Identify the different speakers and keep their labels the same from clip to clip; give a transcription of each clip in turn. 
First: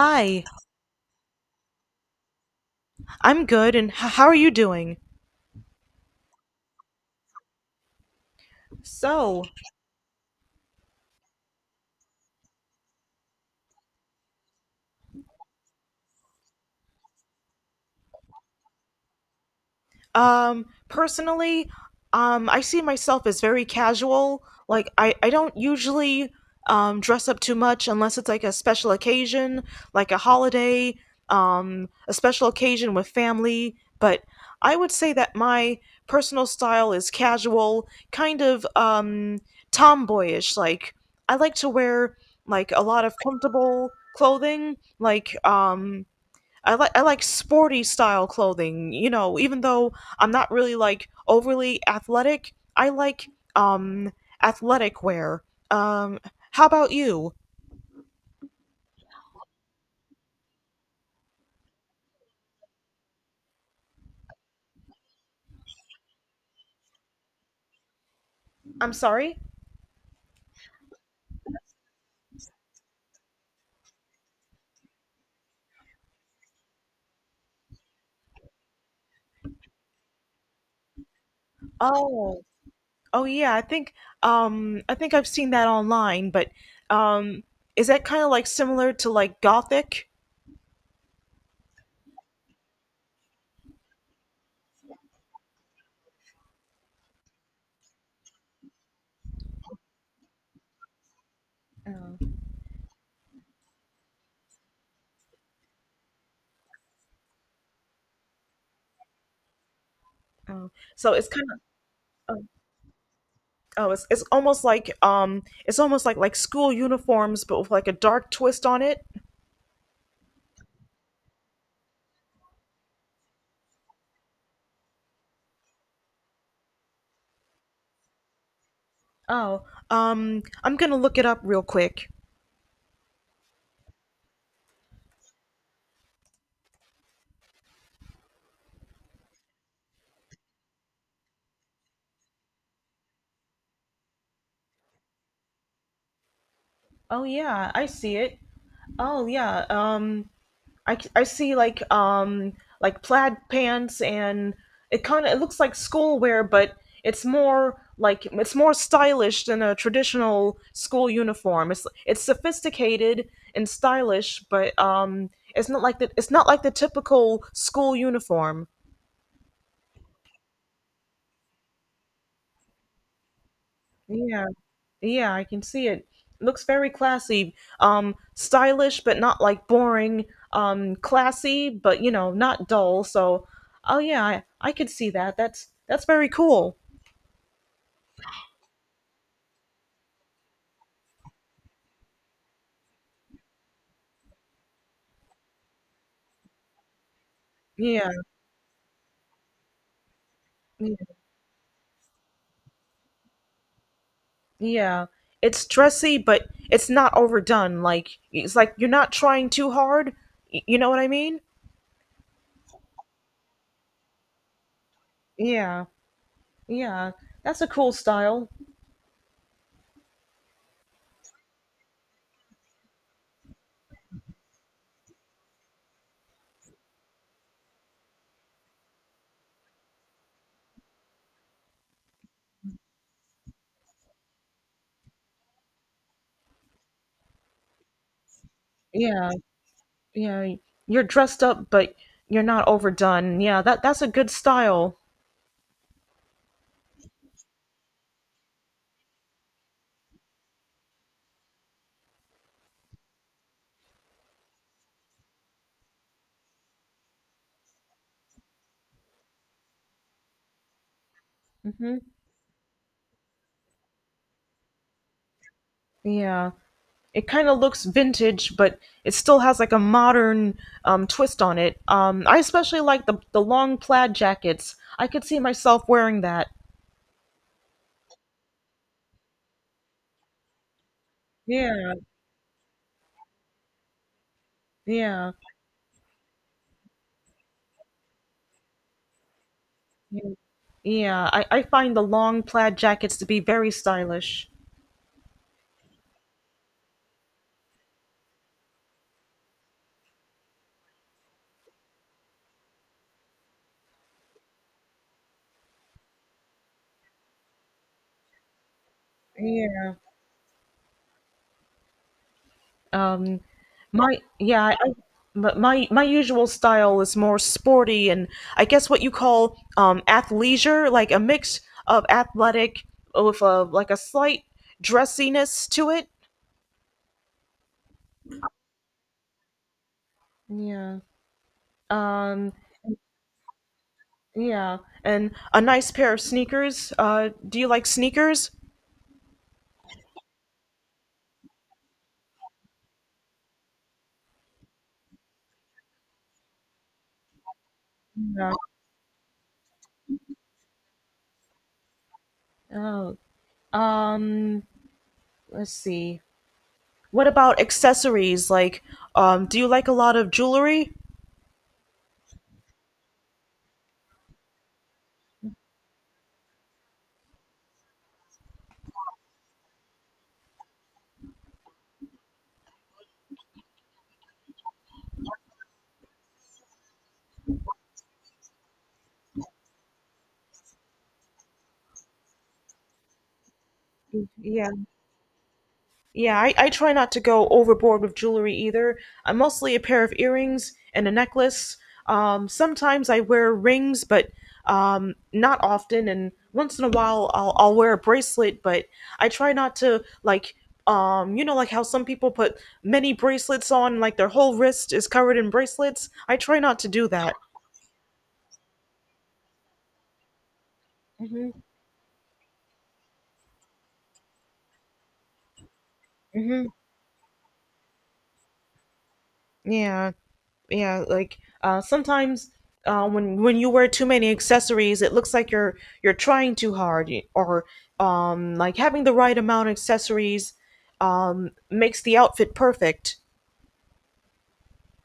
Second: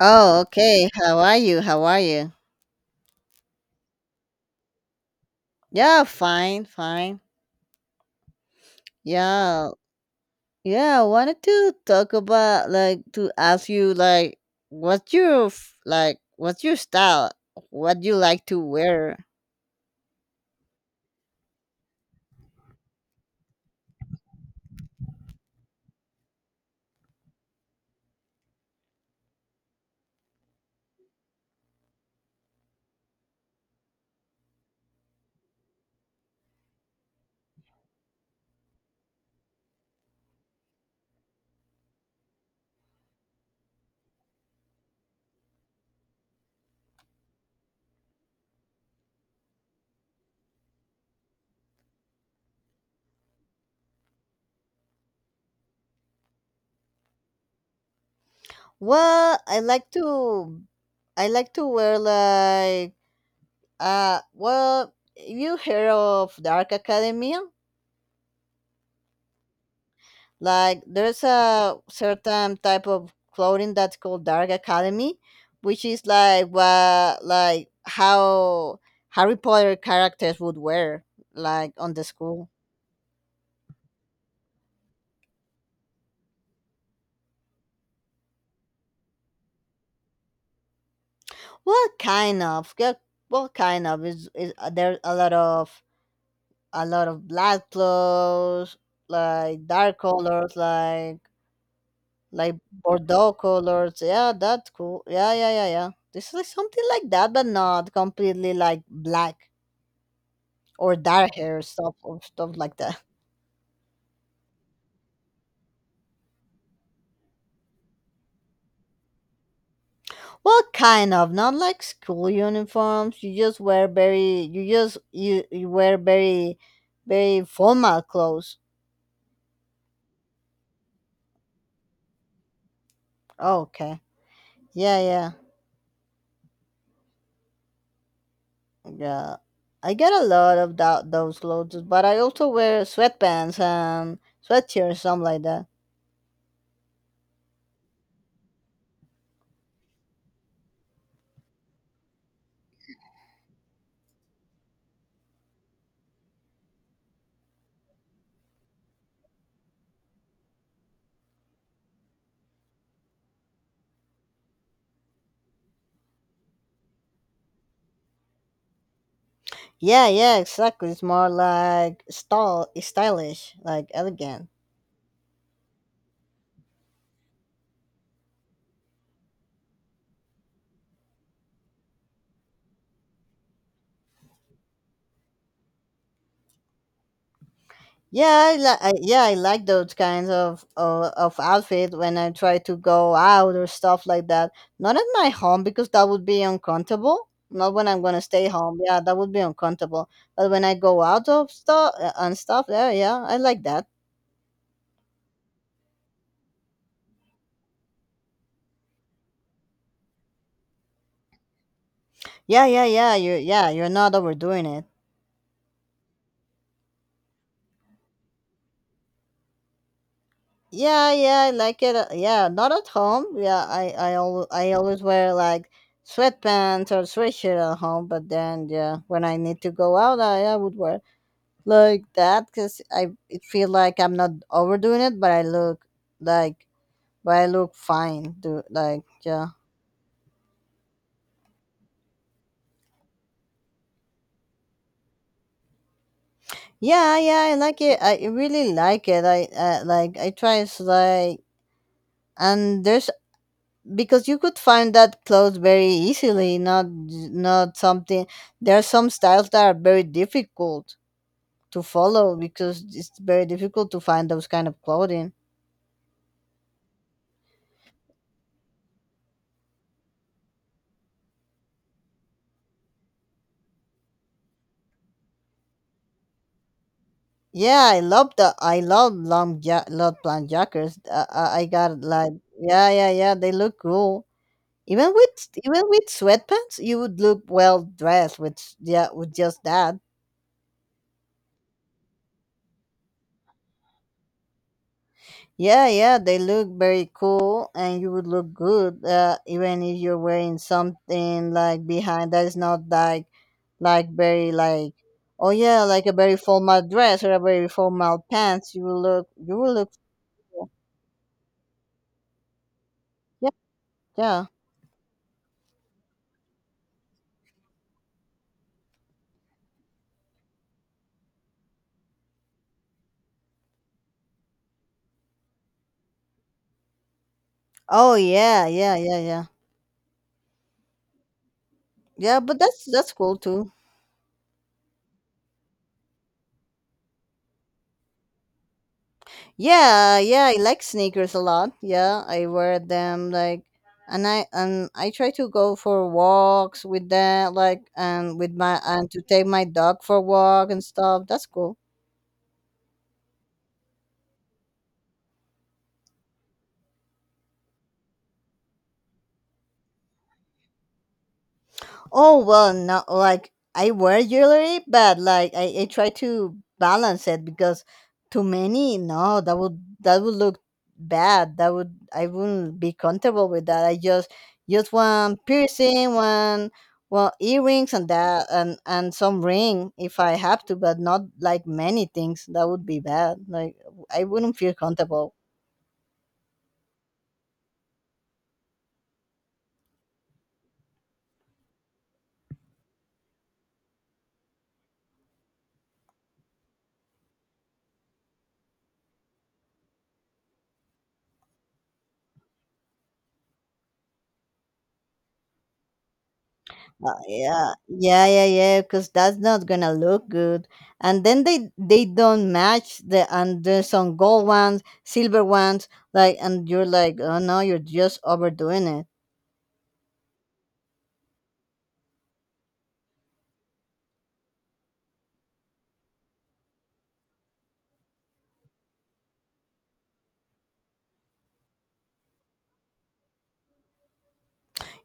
Speaker 1: Oh, okay. How are you?
Speaker 2: I'm good, and how are you doing?
Speaker 1: Yeah, fine, fine.
Speaker 2: So,
Speaker 1: Yeah, yeah. I wanted to talk about to ask you what's your like what's your style? What do you like to wear?
Speaker 2: personally, I see myself as very casual. Like, I don't usually dress up too much unless it's like a special occasion, like a holiday, a special occasion with family. But I would say that my personal style is casual, kind of tomboyish. Like, I like to wear like a lot of comfortable clothing, like I like sporty style clothing. You know, even though I'm not really like overly athletic, I like um athletic wear. Um, how about you?
Speaker 1: Well, I like to wear like well you heard of Dark Academia?
Speaker 2: I'm sorry.
Speaker 1: Like there's a certain type of clothing that's called Dark Academy, which is like what like how Harry Potter characters would wear like on the
Speaker 2: Oh,
Speaker 1: school.
Speaker 2: oh yeah. I think I've seen that online, but um, is that kind of like similar to like gothic?
Speaker 1: Well, kind of. Yeah, well, kind of is there's a lot of black clothes, like dark colors, like bordeaux colors. Yeah, that's cool. Yeah, yeah, yeah, yeah. This is like something like that, but not completely like black.
Speaker 2: Oh,
Speaker 1: Or
Speaker 2: so it's
Speaker 1: dark
Speaker 2: kind of
Speaker 1: hair stuff or
Speaker 2: oh,
Speaker 1: stuff like that.
Speaker 2: oh it's almost like it's almost like school uniforms, but with like a dark twist on it.
Speaker 1: Well, kind of, not like school uniforms. You just wear very, you just you wear very formal clothes.
Speaker 2: Oh, I'm gonna look it up real quick.
Speaker 1: Oh, okay, yeah, yeah, yeah. I get a lot of that, those clothes, but I also wear sweatpants and sweatshirts, something like that.
Speaker 2: Oh yeah, I see it. Oh yeah, I see like plaid pants and it kind of it looks like schoolwear, but it's more like it's more stylish than a traditional school uniform. It's sophisticated and stylish, but it's not like the it's not like the typical school uniform.
Speaker 1: Yeah, yeah, exactly. It's more like stylish, like
Speaker 2: Yeah.
Speaker 1: elegant.
Speaker 2: Yeah, I can see it. Looks very classy. Stylish but not like boring. Classy but you know, not dull. So, oh yeah, I could see that. That's very cool.
Speaker 1: Yeah, yeah, I like those kinds of outfit when I try to go out or stuff like that. Not at my home because that would be uncomfortable. Not when I'm
Speaker 2: Yeah.
Speaker 1: gonna stay home. Yeah, that would be uncomfortable. But when I
Speaker 2: Yeah.
Speaker 1: go out of stuff and stuff, yeah, yeah, I like that.
Speaker 2: Yeah. It's dressy but it's not overdone. Like it's like you're not trying too hard. You know what I mean?
Speaker 1: Yeah, yeah, yeah. Yeah, you're not overdoing it.
Speaker 2: Yeah. Yeah. That's a cool style.
Speaker 1: Yeah, yeah, I like it. Yeah, not at home. Yeah, I always wear like sweatpants or sweatshirt at home. But then, yeah, when I need to go out, I would wear like that because I it feel like I'm not overdoing it, but I look like but I look fine. Do like
Speaker 2: Yeah.
Speaker 1: yeah,
Speaker 2: Yeah. You're dressed up but you're not overdone. Yeah, that that's a good style.
Speaker 1: yeah, yeah. I like it. I really like it. I like I try it's like and there's Because you could find that clothes very easily. Not not something. There are some styles that are very difficult to
Speaker 2: Hmm.
Speaker 1: follow because it's very difficult to find those kind of clothing.
Speaker 2: Yeah. It kind of looks vintage, but it still has like a modern twist on it. I especially like the long plaid jackets. I could see myself wearing that.
Speaker 1: Yeah, I love long love plant jackers. I
Speaker 2: Yeah,
Speaker 1: got like yeah, yeah, yeah. They look cool.
Speaker 2: yeah,
Speaker 1: Even with sweatpants, you would look well dressed with yeah with just that.
Speaker 2: yeah. I find the long plaid jackets to be very stylish.
Speaker 1: Yeah, yeah. They look very cool, and you would look good. Even if you're wearing something like behind that is not like like very like oh yeah like a very formal dress or a very formal pants. You will look
Speaker 2: Yeah.
Speaker 1: cool.
Speaker 2: Um,
Speaker 1: Yeah,
Speaker 2: my
Speaker 1: yeah.
Speaker 2: yeah, I- But my usual style is more sporty and I guess what you call athleisure, like a mix of athletic with a like a slight dressiness to it.
Speaker 1: Oh yeah, yeah, yeah, yeah.
Speaker 2: Yeah.
Speaker 1: Yeah,
Speaker 2: Um,
Speaker 1: but that's cool too.
Speaker 2: yeah, and a nice pair of sneakers. Do you like sneakers?
Speaker 1: Yeah, yeah, I like sneakers a lot. Yeah, I wear them like and I try to go for walks with them like and with
Speaker 2: Yeah.
Speaker 1: my and to take my dog for a walk and stuff. That's cool.
Speaker 2: Oh. Um, let's see. What about accessories? Like, do you like a lot of jewelry?
Speaker 1: Oh well, not like I wear jewelry, but like I try to balance it because too many, no, that would look bad. That would I wouldn't be comfortable with that. I Just one piercing, one well earrings and that and some ring if I have to, but not like many things. That would be bad. Like I wouldn't
Speaker 2: Yeah.
Speaker 1: feel comfortable.
Speaker 2: Yeah, I try not to go overboard with jewelry either. I'm mostly a pair of earrings and a necklace. Sometimes I wear rings, but not often. And once in a while, I'll wear a bracelet, but I try not to, like, you know, like how some people put many bracelets on, like their whole wrist is covered in bracelets. I try not to do that.
Speaker 1: Yeah, yeah, yeah, yeah, because that's not gonna look good. And then
Speaker 2: Hmm.
Speaker 1: they don't match the and there's some gold ones, silver ones, like
Speaker 2: Hmm.
Speaker 1: and you're like, oh no, you're just overdoing it.
Speaker 2: Yeah. Yeah, like sometimes when you wear too many accessories, it looks like you're trying too hard, or like having the right amount of accessories makes the outfit perfect.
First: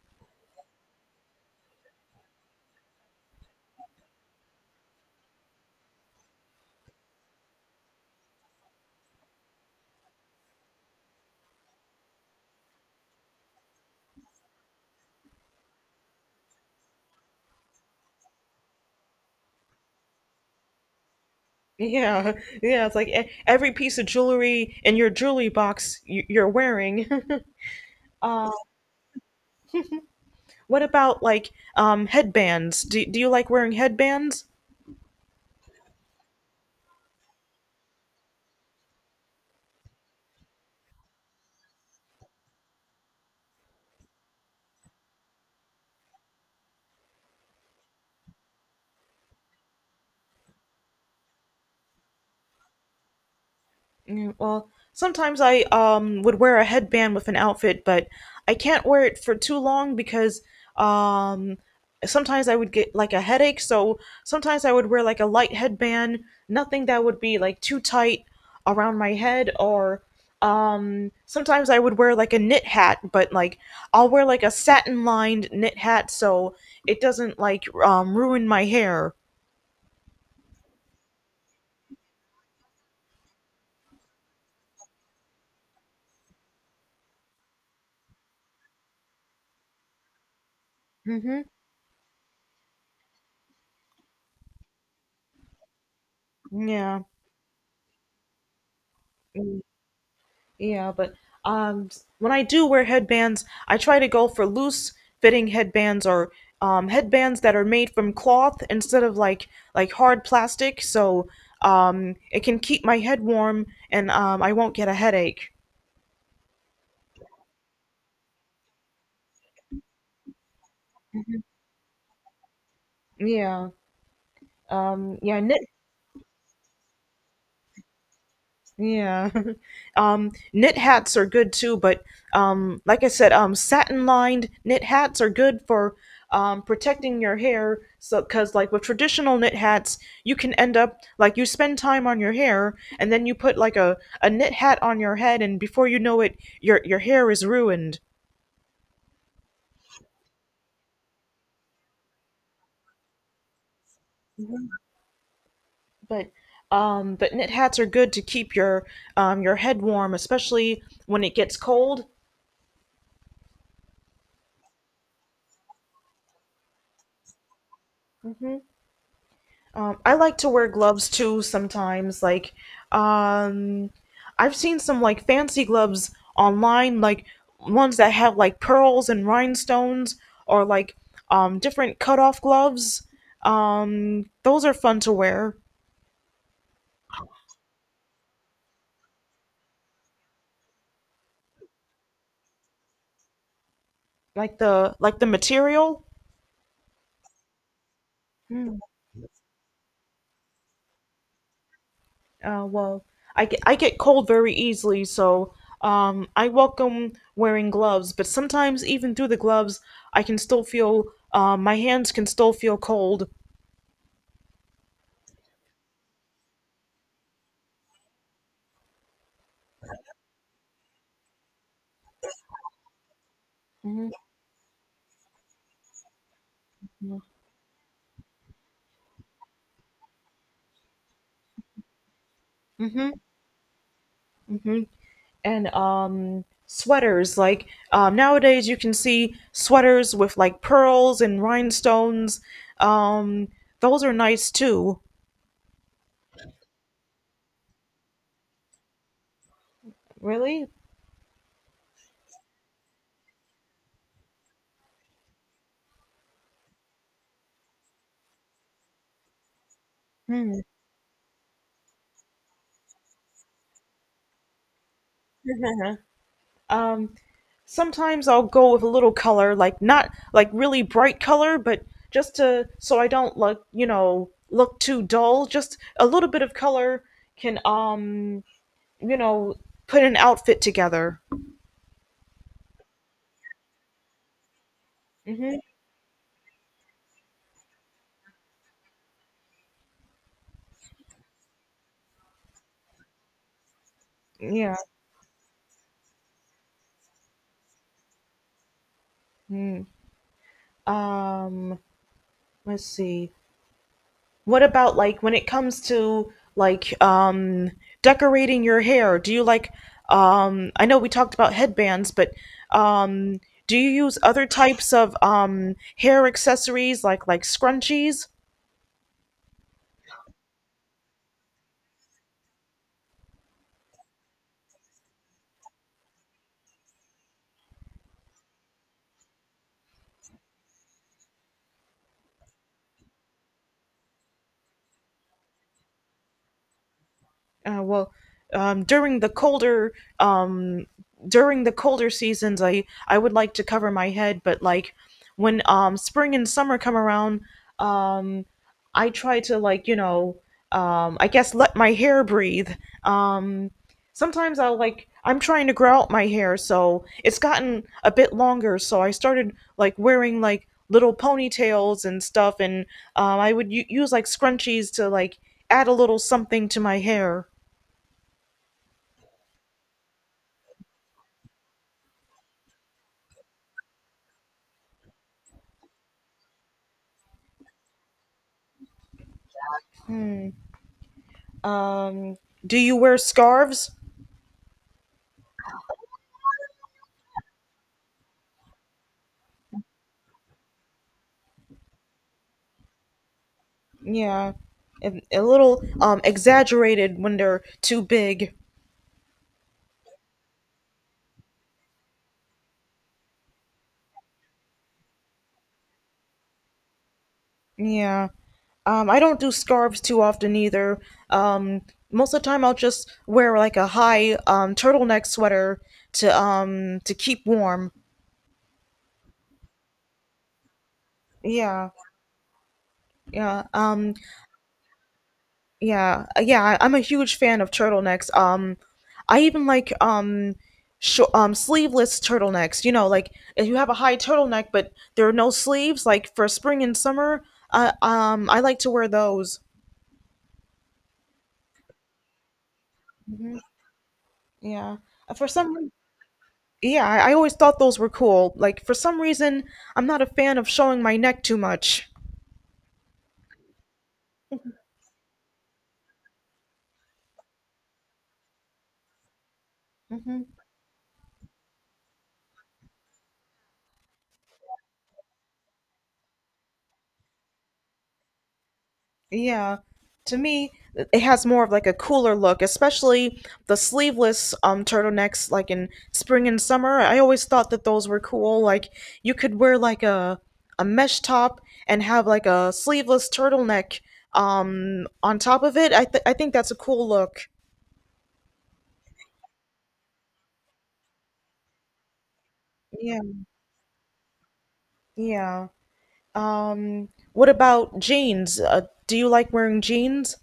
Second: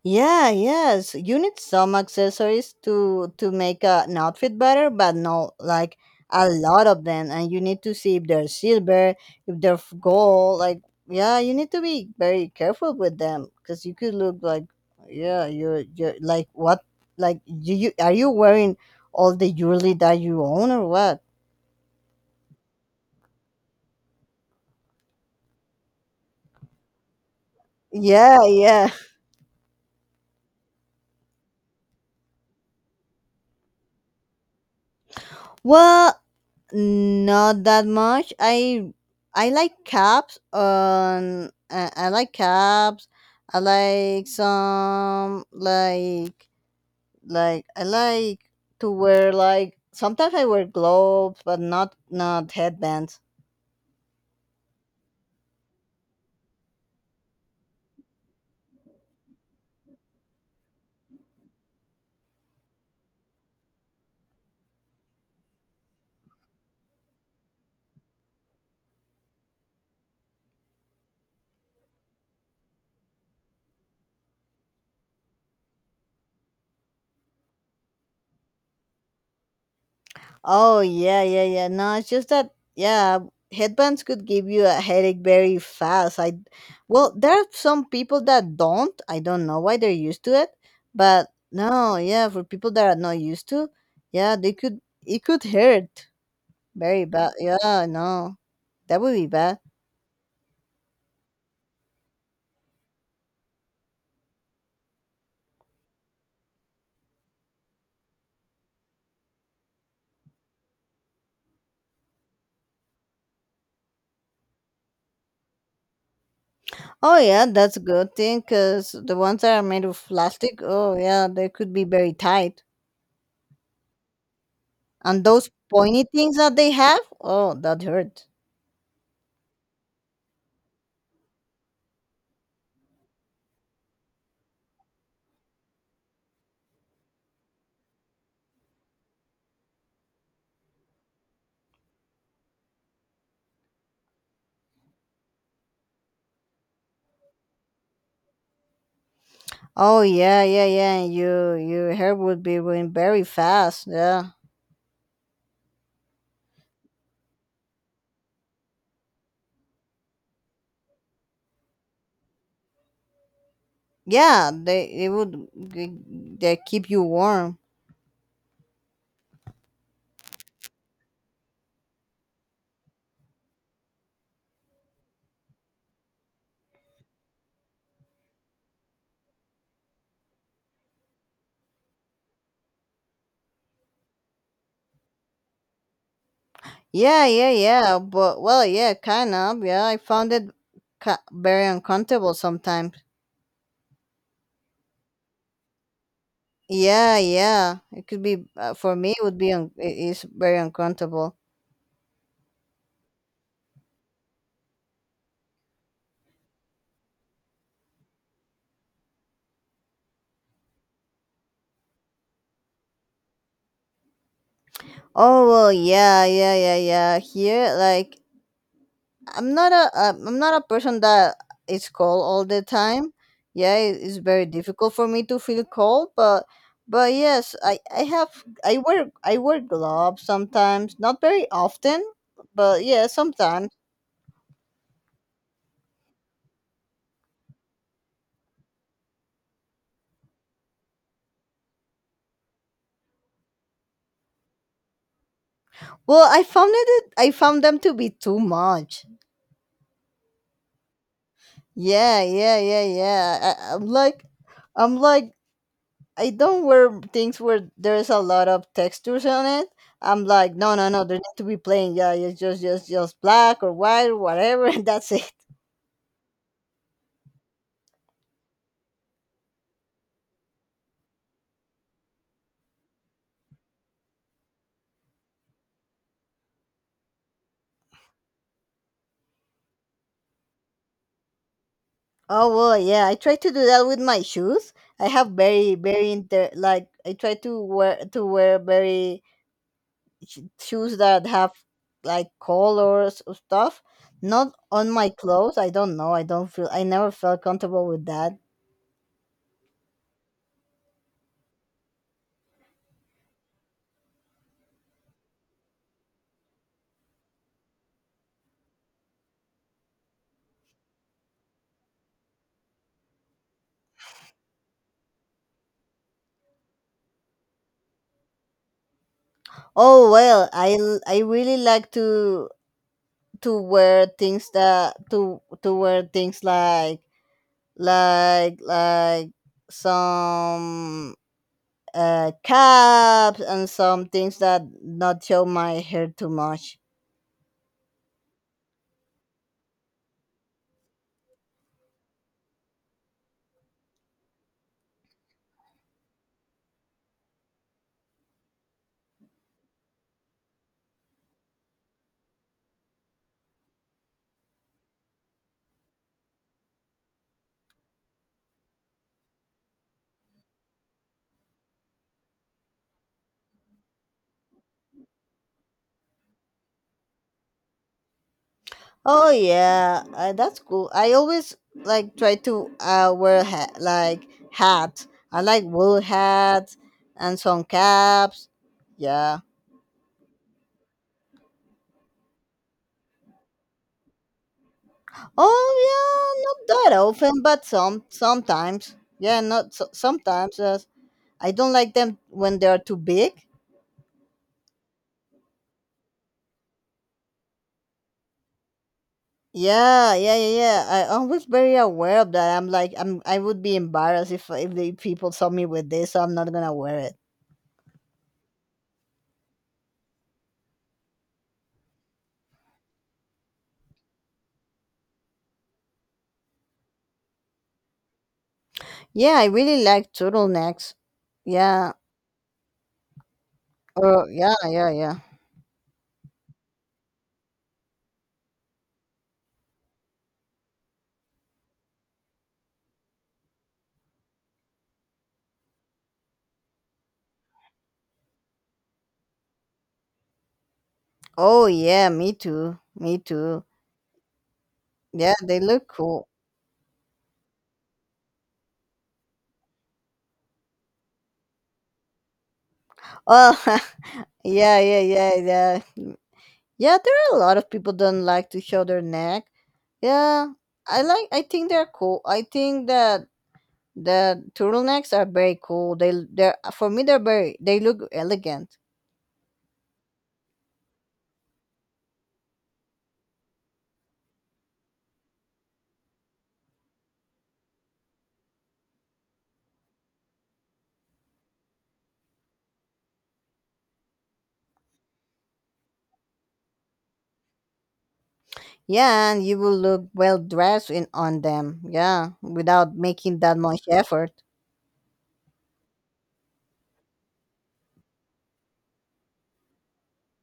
Speaker 1: Yeah, yes. You need some accessories to make an outfit better, but no, like a lot of them, and you need to see if they're silver, if they're gold. Like, yeah, you need to be very careful with them because you could look like, yeah, you're like what, like you are you wearing all the jewelry that you own or what?
Speaker 2: Yeah. Yeah, it's like every piece of jewelry in your jewelry box you're wearing.
Speaker 1: Yeah,
Speaker 2: uh
Speaker 1: yeah.
Speaker 2: what about like headbands, do you like wearing headbands?
Speaker 1: Well, not that much. I like caps. I like caps. I like some like I like to wear like sometimes I wear gloves, but not headbands.
Speaker 2: Yeah. Well, sometimes I would wear a headband with an outfit, but I can't wear it for too long because um sometimes I would get like a headache, so sometimes I would wear like a light headband, nothing that would be like too tight around my head. Or sometimes I would wear like a knit hat, but like I'll wear like a satin lined knit hat so it doesn't like ruin my hair.
Speaker 1: Oh yeah, yeah, yeah. No, it's just that yeah, headbands could give you a headache very fast. I well, there are some people that don't. I don't know why they're used to it, but
Speaker 2: Hmm.
Speaker 1: no, yeah, for people that are not used to, yeah, they could it could hurt
Speaker 2: Yeah.
Speaker 1: very bad. Yeah, no, that would be bad.
Speaker 2: Yeah, but um, when I do wear headbands, I try to go for loose fitting headbands or headbands that are made from cloth instead of like hard plastic, so it can keep my head warm and I won't get a headache.
Speaker 1: Oh yeah, that's a good thing because the ones that are made of plastic, oh yeah, they could be very tight,
Speaker 2: Yeah,
Speaker 1: and
Speaker 2: yeah,
Speaker 1: those
Speaker 2: knit.
Speaker 1: pointy things that they have, oh, that hurt.
Speaker 2: Yeah. Knit hats are good too, but like I said, satin-lined knit hats are good for protecting your hair. So, because like with traditional knit hats, you can end up like you spend time on your hair, and then you put like a knit hat on your head, and before you know it, your hair is ruined.
Speaker 1: Oh yeah, yeah, yeah. and Your hair would be growing very fast. Yeah,
Speaker 2: But but knit hats are good to keep your head warm, especially when it gets cold.
Speaker 1: yeah. They they keep you warm.
Speaker 2: I like to wear gloves too sometimes. Like, um, I've seen some like fancy gloves online, like ones that have like pearls and rhinestones, or like different cut-off gloves. Those are fun to wear.
Speaker 1: Yeah, yeah, yeah. But well, yeah, kind of. Yeah, I found it very uncomfortable sometimes.
Speaker 2: Like the material.
Speaker 1: Yeah, yeah. It could be
Speaker 2: Hmm,
Speaker 1: for me. It would be it is very uncomfortable.
Speaker 2: well, I get cold very easily, so I welcome wearing gloves. But sometimes, even through the gloves, I can still feel my hands can still feel cold.
Speaker 1: Oh well, yeah, yeah, yeah, yeah. Here, like I'm not a person that is cold all the time. Yeah, it's very difficult for me to feel cold, but yes, I have I wear gloves sometimes, not very often, but yeah,
Speaker 2: Hmm.
Speaker 1: sometimes.
Speaker 2: Hmm. And sweaters like nowadays you can see sweaters with like pearls and rhinestones. Um, those are nice too.
Speaker 1: Well, I found them to be too much.
Speaker 2: Really?
Speaker 1: Yeah, yeah, yeah, yeah. I, I'm like I'm like I don't wear things where there's a lot of textures on it. I'm like,
Speaker 2: Hmm.
Speaker 1: no, no, no, they need to be plain. Yeah, it's just black or white or whatever, and that's it.
Speaker 2: Uh-huh. Um, Sometimes I'll go with a little color, like not like really bright color, but just to so I don't look, you know, look too dull. Just a little bit of color can you know, put an outfit together.
Speaker 1: Oh well, yeah. I try to do that with my shoes. I have
Speaker 2: Hmm.
Speaker 1: very, very inter like I try to wear very shoes that have like colors or stuff. Not
Speaker 2: Yeah.
Speaker 1: on my clothes. I don't know. I don't feel. I never felt comfortable with that.
Speaker 2: Mm. Um. Let's see. What about like when it comes to like decorating your hair? Do you like I know we talked about headbands, but um do you use other types of hair accessories like scrunchies?
Speaker 1: Oh well, I really like to wear things that to wear things like like like some caps and some things that not show my hair too much.
Speaker 2: Well, during the colder um, seasons, I would like to cover my head, but like when spring and summer come around, um, I try to like you know I guess let my hair breathe. um, Sometimes I'll like I'm trying to grow out my hair, so it's gotten a bit longer, so I started like wearing like little ponytails and stuff, and I would use like scrunchies to like add a little something to my hair.
Speaker 1: Oh yeah, that's cool. I always like try to wear like hats. I like wool hats and some caps. Yeah.
Speaker 2: Um, do you wear scarves?
Speaker 1: Oh yeah, not that often but sometimes yeah not so, sometimes yes. I don't like them when they are too big.
Speaker 2: Yeah. A little exaggerated when they're too big.
Speaker 1: Yeah, yeah, yeah, yeah. I always very aware of that. I'm like, I would be embarrassed if the people saw me with this, so I'm not gonna wear it.
Speaker 2: Yeah. I don't do scarves too often either. Um, Most of the time I'll just wear like a high turtleneck sweater to keep warm.
Speaker 1: Yeah, I really like turtlenecks.
Speaker 2: Yeah.
Speaker 1: Yeah.
Speaker 2: Yeah.
Speaker 1: Oh, yeah, yeah, yeah.
Speaker 2: Yeah, I'm a huge fan of turtlenecks. I even like sleeveless turtlenecks. You know, like if you have a high turtleneck but there are no sleeves, like for spring and summer. I like to wear those.
Speaker 1: Oh, yeah. Me too. Me
Speaker 2: Hmm.
Speaker 1: too.
Speaker 2: Yeah.
Speaker 1: Yeah,
Speaker 2: Uh, for
Speaker 1: they
Speaker 2: some,
Speaker 1: look
Speaker 2: re-
Speaker 1: cool.
Speaker 2: yeah, I always thought those were cool. Like for some reason, I'm not a fan of showing my neck too much.
Speaker 1: Oh, yeah, yeah, yeah, yeah. Yeah, there are a lot of people don't like to show their neck. Yeah,
Speaker 2: Hmm.
Speaker 1: I like. I think they're cool. I think that the turtlenecks are very cool. They're for me they're very they look elegant.
Speaker 2: Yeah. To me, it has more of like a cooler look, especially the sleeveless turtlenecks like in spring and summer. I always thought that those were cool. Like you could wear like a mesh top and have like a sleeveless turtleneck on top of it. I think that's a cool look.
Speaker 1: Yeah, and you will look well dressed in on them. Yeah, without
Speaker 2: Yeah.
Speaker 1: making that much effort.
Speaker 2: Yeah. Um, what about jeans? Do you like wearing jeans?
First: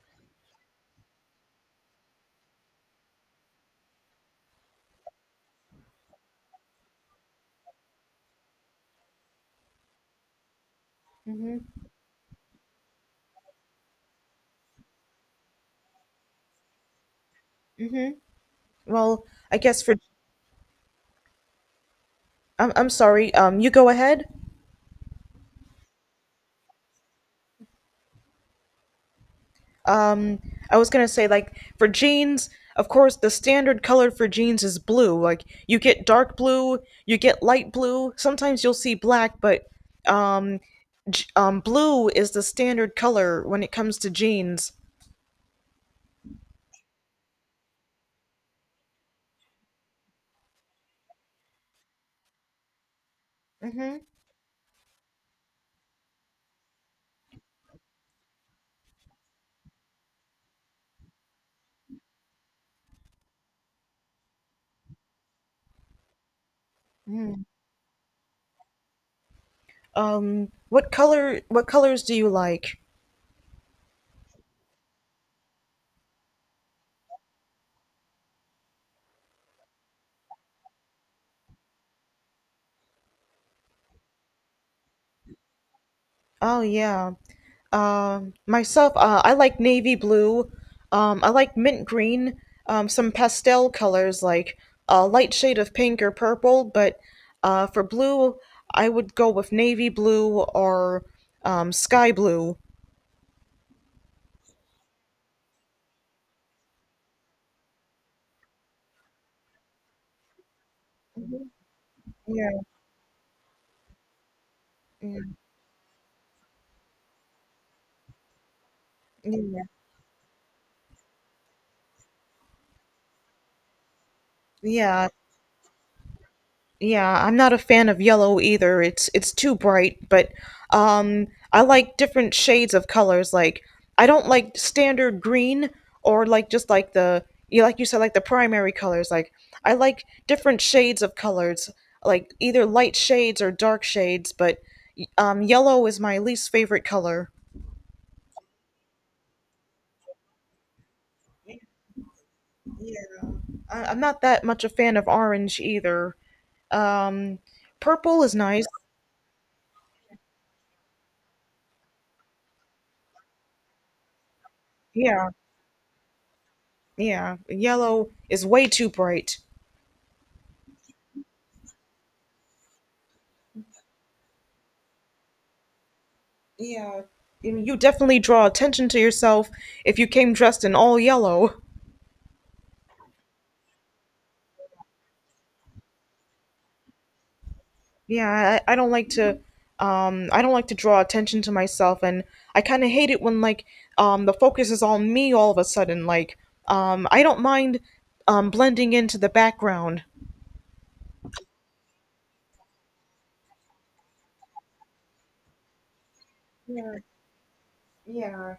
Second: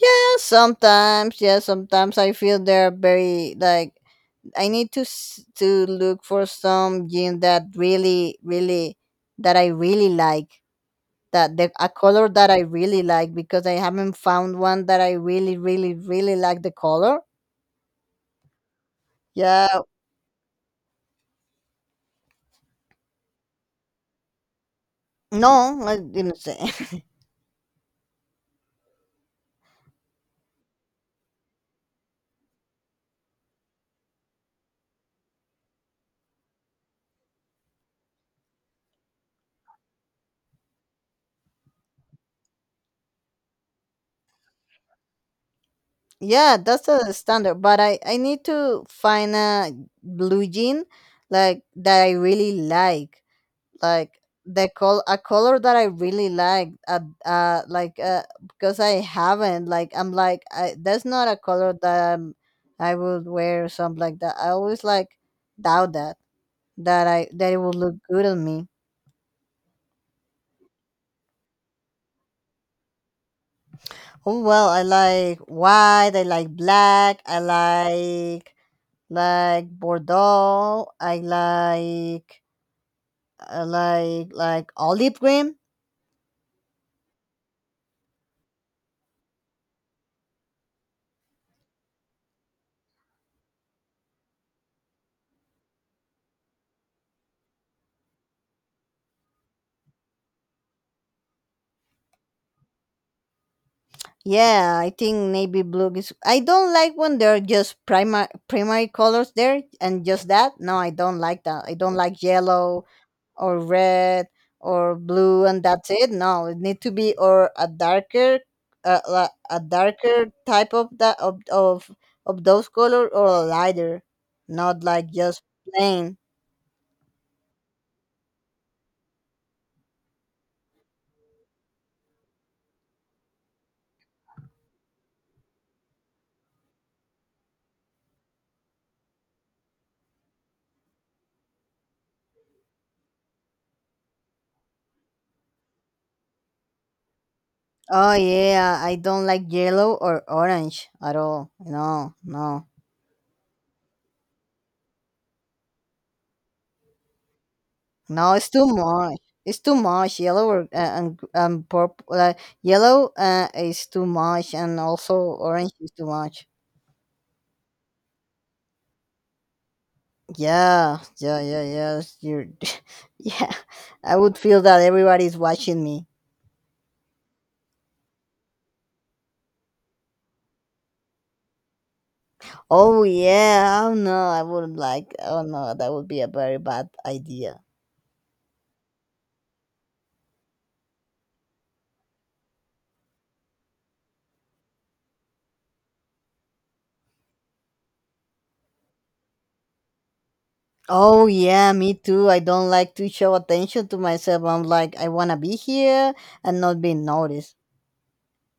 Speaker 1: Yeah, sometimes. Yeah, sometimes I feel they're very like I need to to look for some jean that really that I really like that the
Speaker 2: Hmm.
Speaker 1: a color that I really like because I haven't found one that I really like the color.
Speaker 2: Well, I
Speaker 1: Yeah,
Speaker 2: guess for I'm sorry. You go ahead.
Speaker 1: no, I didn't say.
Speaker 2: Um, I was gonna say like for jeans, of course, the standard color for jeans is blue. Like you get dark blue, you get light blue. Sometimes you'll see black, but um, blue is the standard color when it comes to jeans.
Speaker 1: Yeah, that's the standard. But I need to find a blue jean like that I really
Speaker 2: Hmm.
Speaker 1: like the col a color that I really like. Because I haven't like I'm like I that's not a color that I would wear or something like that. I always like doubt that I that it will look good on me.
Speaker 2: What color? What colors do you like?
Speaker 1: Oh well, I like white. I like black. I like Bordeaux. I like like olive green.
Speaker 2: Oh yeah. Myself, I like navy blue. I like mint green. Some pastel colors like a light shade of pink or purple. But for blue, I would go with navy blue or sky blue.
Speaker 1: Yeah, I think navy blue is. I don't like when they're just primary colors there and just that. No, I don't like that. I don't like
Speaker 2: Yeah.
Speaker 1: yellow or red or
Speaker 2: Mm,
Speaker 1: blue and that's it. No, it need to be or a darker, a
Speaker 2: yeah.
Speaker 1: darker type of that of those color or a lighter, not
Speaker 2: Yeah.
Speaker 1: like just plain.
Speaker 2: Yeah, I'm not a fan of yellow either. It's too bright, but um I like different shades of colors. Like I don't like standard green or like just like the you like you said like the primary colors. Like I like different shades of colors, like either light shades or dark shades, but yellow is my least favorite color.
Speaker 1: Oh yeah, I don't like yellow or orange at all. No, no.
Speaker 2: Yeah. I'm not that much a fan of orange either. Um Purple
Speaker 1: No,
Speaker 2: is
Speaker 1: it's
Speaker 2: nice.
Speaker 1: too much. It's too much. Yellow or, and purple. Yellow is too much, and also
Speaker 2: Yeah,
Speaker 1: orange is too much.
Speaker 2: yeah. Yellow is way too bright.
Speaker 1: Yeah, yeah, yeah, yeah. Yeah. I would feel that everybody's watching me.
Speaker 2: Yeah, I mean, you definitely draw attention to yourself if you came dressed in all yellow.
Speaker 1: Oh yeah. Oh no, I wouldn't like. Oh no, that would be a very bad idea.
Speaker 2: Yeah, I don't like to I don't like to draw attention to myself, and I kind of hate it when like the focus is on me all of a sudden, like I don't mind blending into the background.
Speaker 1: Oh yeah, me too. I don't like to show attention to myself. I'm like, I wanna be here and not
Speaker 2: Yeah,
Speaker 1: be noticed.
Speaker 2: yeah.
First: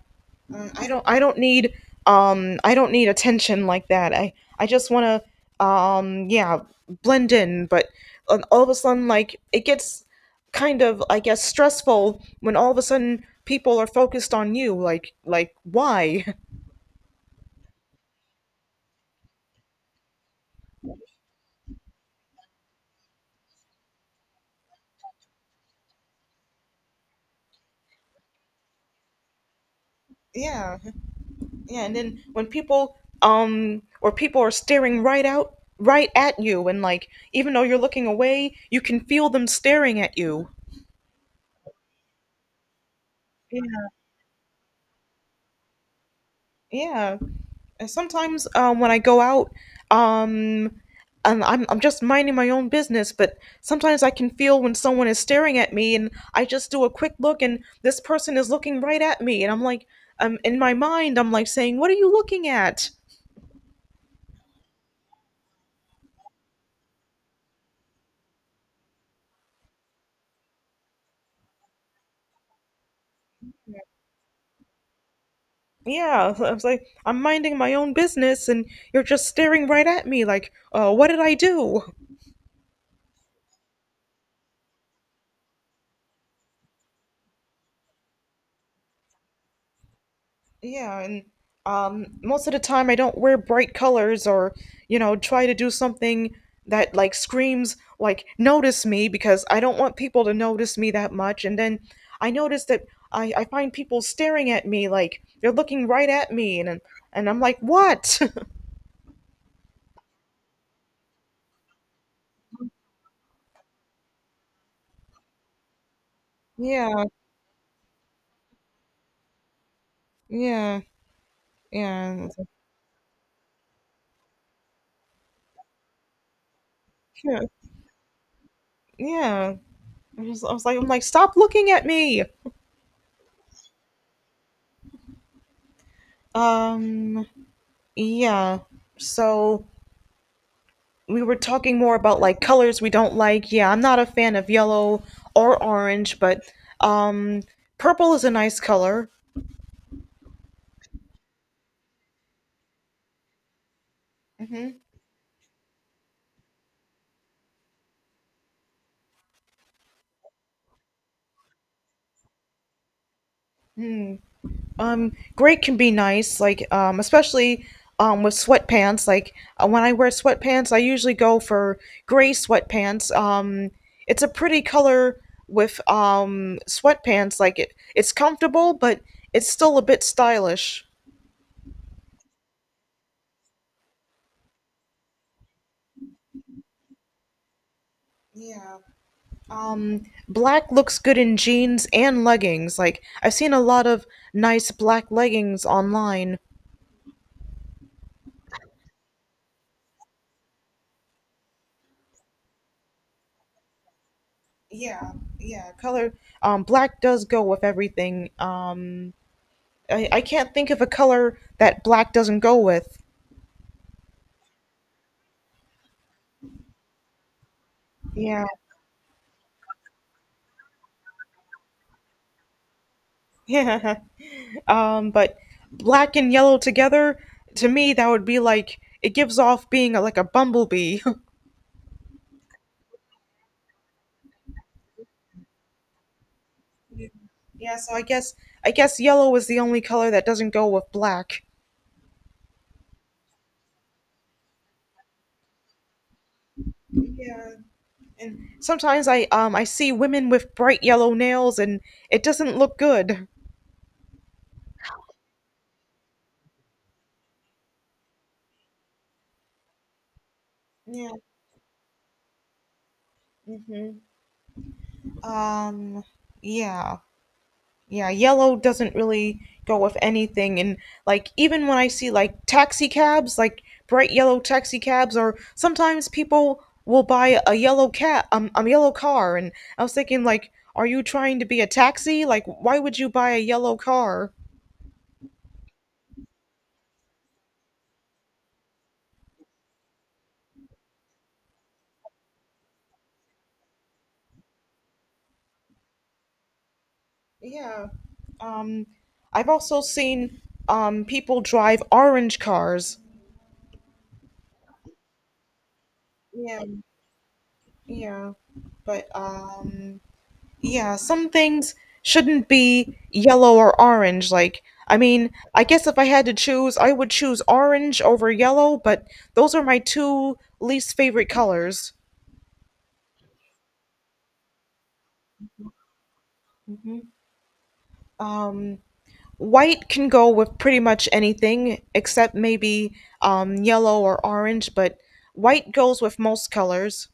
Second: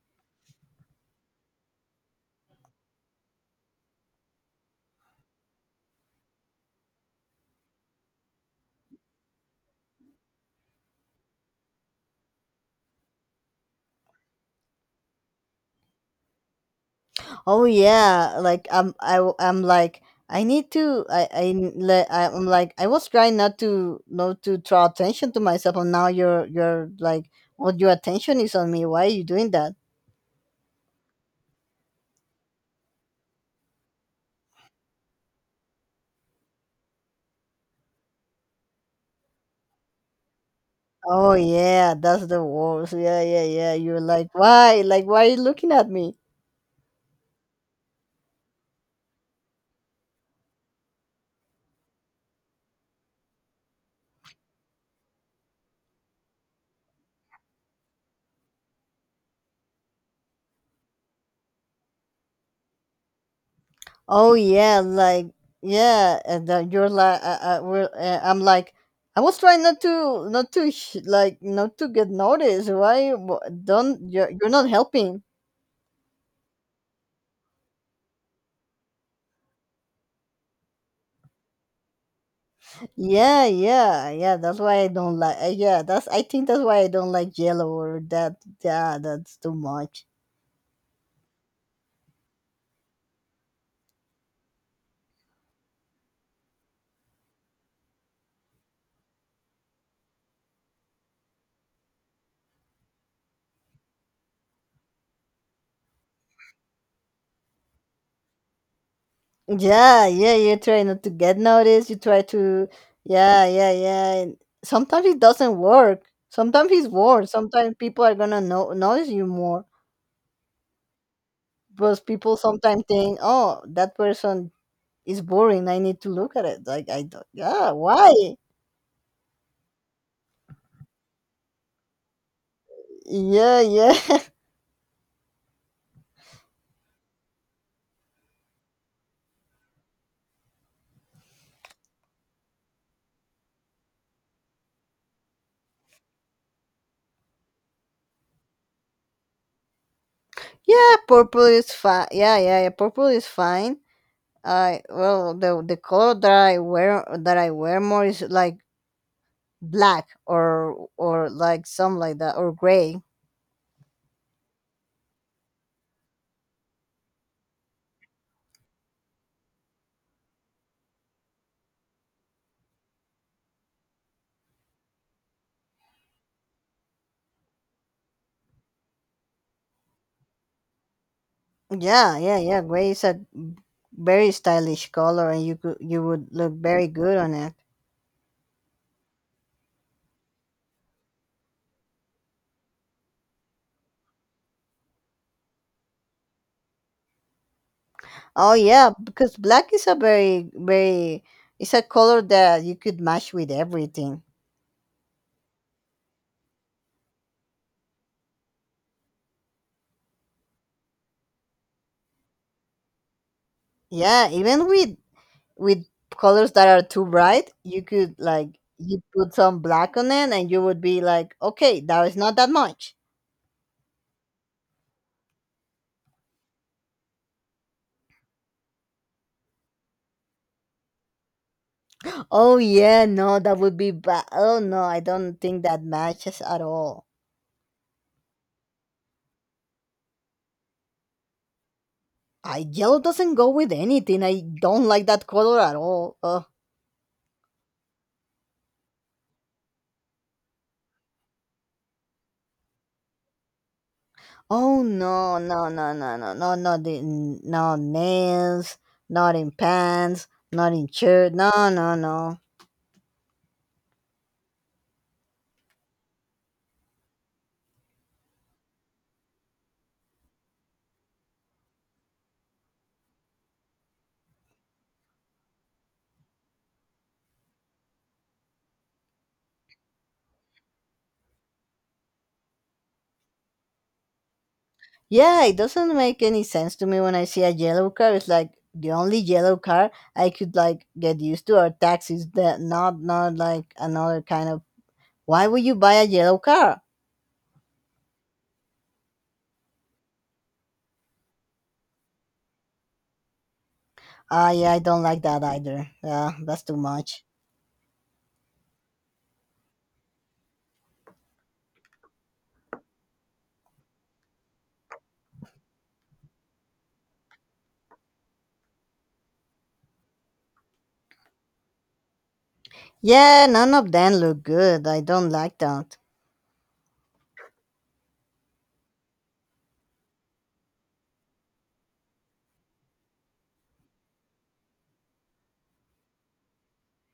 Speaker 2: Mm, I don't need attention like that. I just want to yeah, blend in, but all of a sudden like it gets kind of, I guess, stressful when all of a sudden people are focused on you like why?
Speaker 1: Oh yeah, like I'm like I need to I'm like I was trying not to draw attention to myself and now you're like well your attention is on me. Why are you doing that?
Speaker 2: Yeah. Yeah, and then when people or people are staring right out right at you and like even though you're looking away, you can feel them staring at you.
Speaker 1: Oh yeah, that's the worst. Yeah, yeah, yeah.
Speaker 2: Yeah.
Speaker 1: You're like why? Like why are you looking at me?
Speaker 2: Yeah. And sometimes when I go out, um, and I'm just minding my own business, but sometimes I can feel when someone is staring at me, and I just do a quick look, and this person is looking right at me, and I'm like, in my mind, I'm like saying, "What are you looking at?"
Speaker 1: Oh yeah, like yeah, and then you're like I'm like I was trying not to like not to get noticed. Why don't you're not helping?
Speaker 2: Yeah, I was like, I'm minding my own business, and you're just staring right at me, like, what did I do?
Speaker 1: Yeah, yeah, yeah. That's why I don't like. Yeah, that's. I think that's why I don't like yellow or that. Yeah, that's too much.
Speaker 2: Yeah, and most of the time I don't wear bright colors or, try to do something that like screams like notice me because I don't want people to notice me that much. And then I notice that I find people staring at me like they're looking right at me and I'm like, "What?"
Speaker 1: Yeah, yeah. You try not to get noticed. You try to. Yeah, yeah, yeah. And sometimes it doesn't work. Sometimes it's
Speaker 2: Yeah,
Speaker 1: worse. Sometimes people are gonna know notice you more.
Speaker 2: yeah,
Speaker 1: Because
Speaker 2: yeah.
Speaker 1: people
Speaker 2: It's like,
Speaker 1: sometimes think, oh, that person is boring. I need to look at it. Like I don't.
Speaker 2: yeah.
Speaker 1: Yeah, why?
Speaker 2: Yeah. I was like I'm like, "Stop looking at me."
Speaker 1: Yeah, yeah,
Speaker 2: Um, yeah. So we were talking more about like colors we don't like. Yeah, I'm not a fan of yellow or orange, but um, purple is a nice color.
Speaker 1: yeah. Purple is fine. Yeah, yeah, yeah. Purple is fine.
Speaker 2: Hmm.
Speaker 1: I well the color that I wear more is like black or like some like that or gray.
Speaker 2: Gray can be nice, like especially with sweatpants. Like when I wear sweatpants, I usually go for gray sweatpants. It's a pretty color with sweatpants. It's comfortable, but it's still a bit stylish.
Speaker 1: Yeah, yeah, yeah. Gray is a very stylish color, and you would look very good on it.
Speaker 2: Um, black looks good in jeans and leggings. Like, I've seen a lot of nice black leggings online.
Speaker 1: Oh yeah, because black is a very it's a color that you could match with everything.
Speaker 2: Yeah, yeah, color. Black does go with everything. I can't think of a color that black doesn't go with.
Speaker 1: Yeah, even with colors that are too bright, you could
Speaker 2: Yeah,
Speaker 1: like you put some black on it, and you would be like, okay, that is not that much.
Speaker 2: yeah. But black and yellow together, to me, that would be like it gives off being a, like a bumblebee.
Speaker 1: Oh yeah, no, that would be bad. Oh no, I don't think that matches at all.
Speaker 2: Yeah, so I guess yellow is the only color that doesn't go with black.
Speaker 1: I yellow doesn't go with anything. I don't like that color at all. Ugh.
Speaker 2: Yeah. And sometimes I see women with bright yellow nails and it doesn't look good.
Speaker 1: Oh no, no, no, no, no, no, not in, no nails, not in pants, not in
Speaker 2: Yeah.
Speaker 1: shirt. No, no, no.
Speaker 2: Hmm. Um yeah. Yeah, yellow doesn't really go with anything and like even when I see like taxi cabs, like bright yellow taxi cabs or sometimes people will buy a yellow cat a yellow car and I was thinking like are you trying to be a taxi? Like why would you buy a yellow car?
Speaker 1: Yeah, it doesn't make any sense to me when I see a yellow car. It's like the only yellow car I could like get used to are taxis. That not not like another kind of. Why would you buy a yellow car?
Speaker 2: Yeah. Um, I've also seen people drive orange cars.
Speaker 1: Ah, yeah, I don't like that either. Yeah, that's
Speaker 2: Yeah,
Speaker 1: too much.
Speaker 2: yeah. But yeah, some things shouldn't be yellow or orange. Like, I mean, I guess if I had to choose, I would choose orange over yellow, but those are my two least favorite colors.
Speaker 1: Yeah, none of them look good. I don't like that.
Speaker 2: Mhm. Um, white can go with pretty much anything except maybe yellow or orange, but white goes with most colors.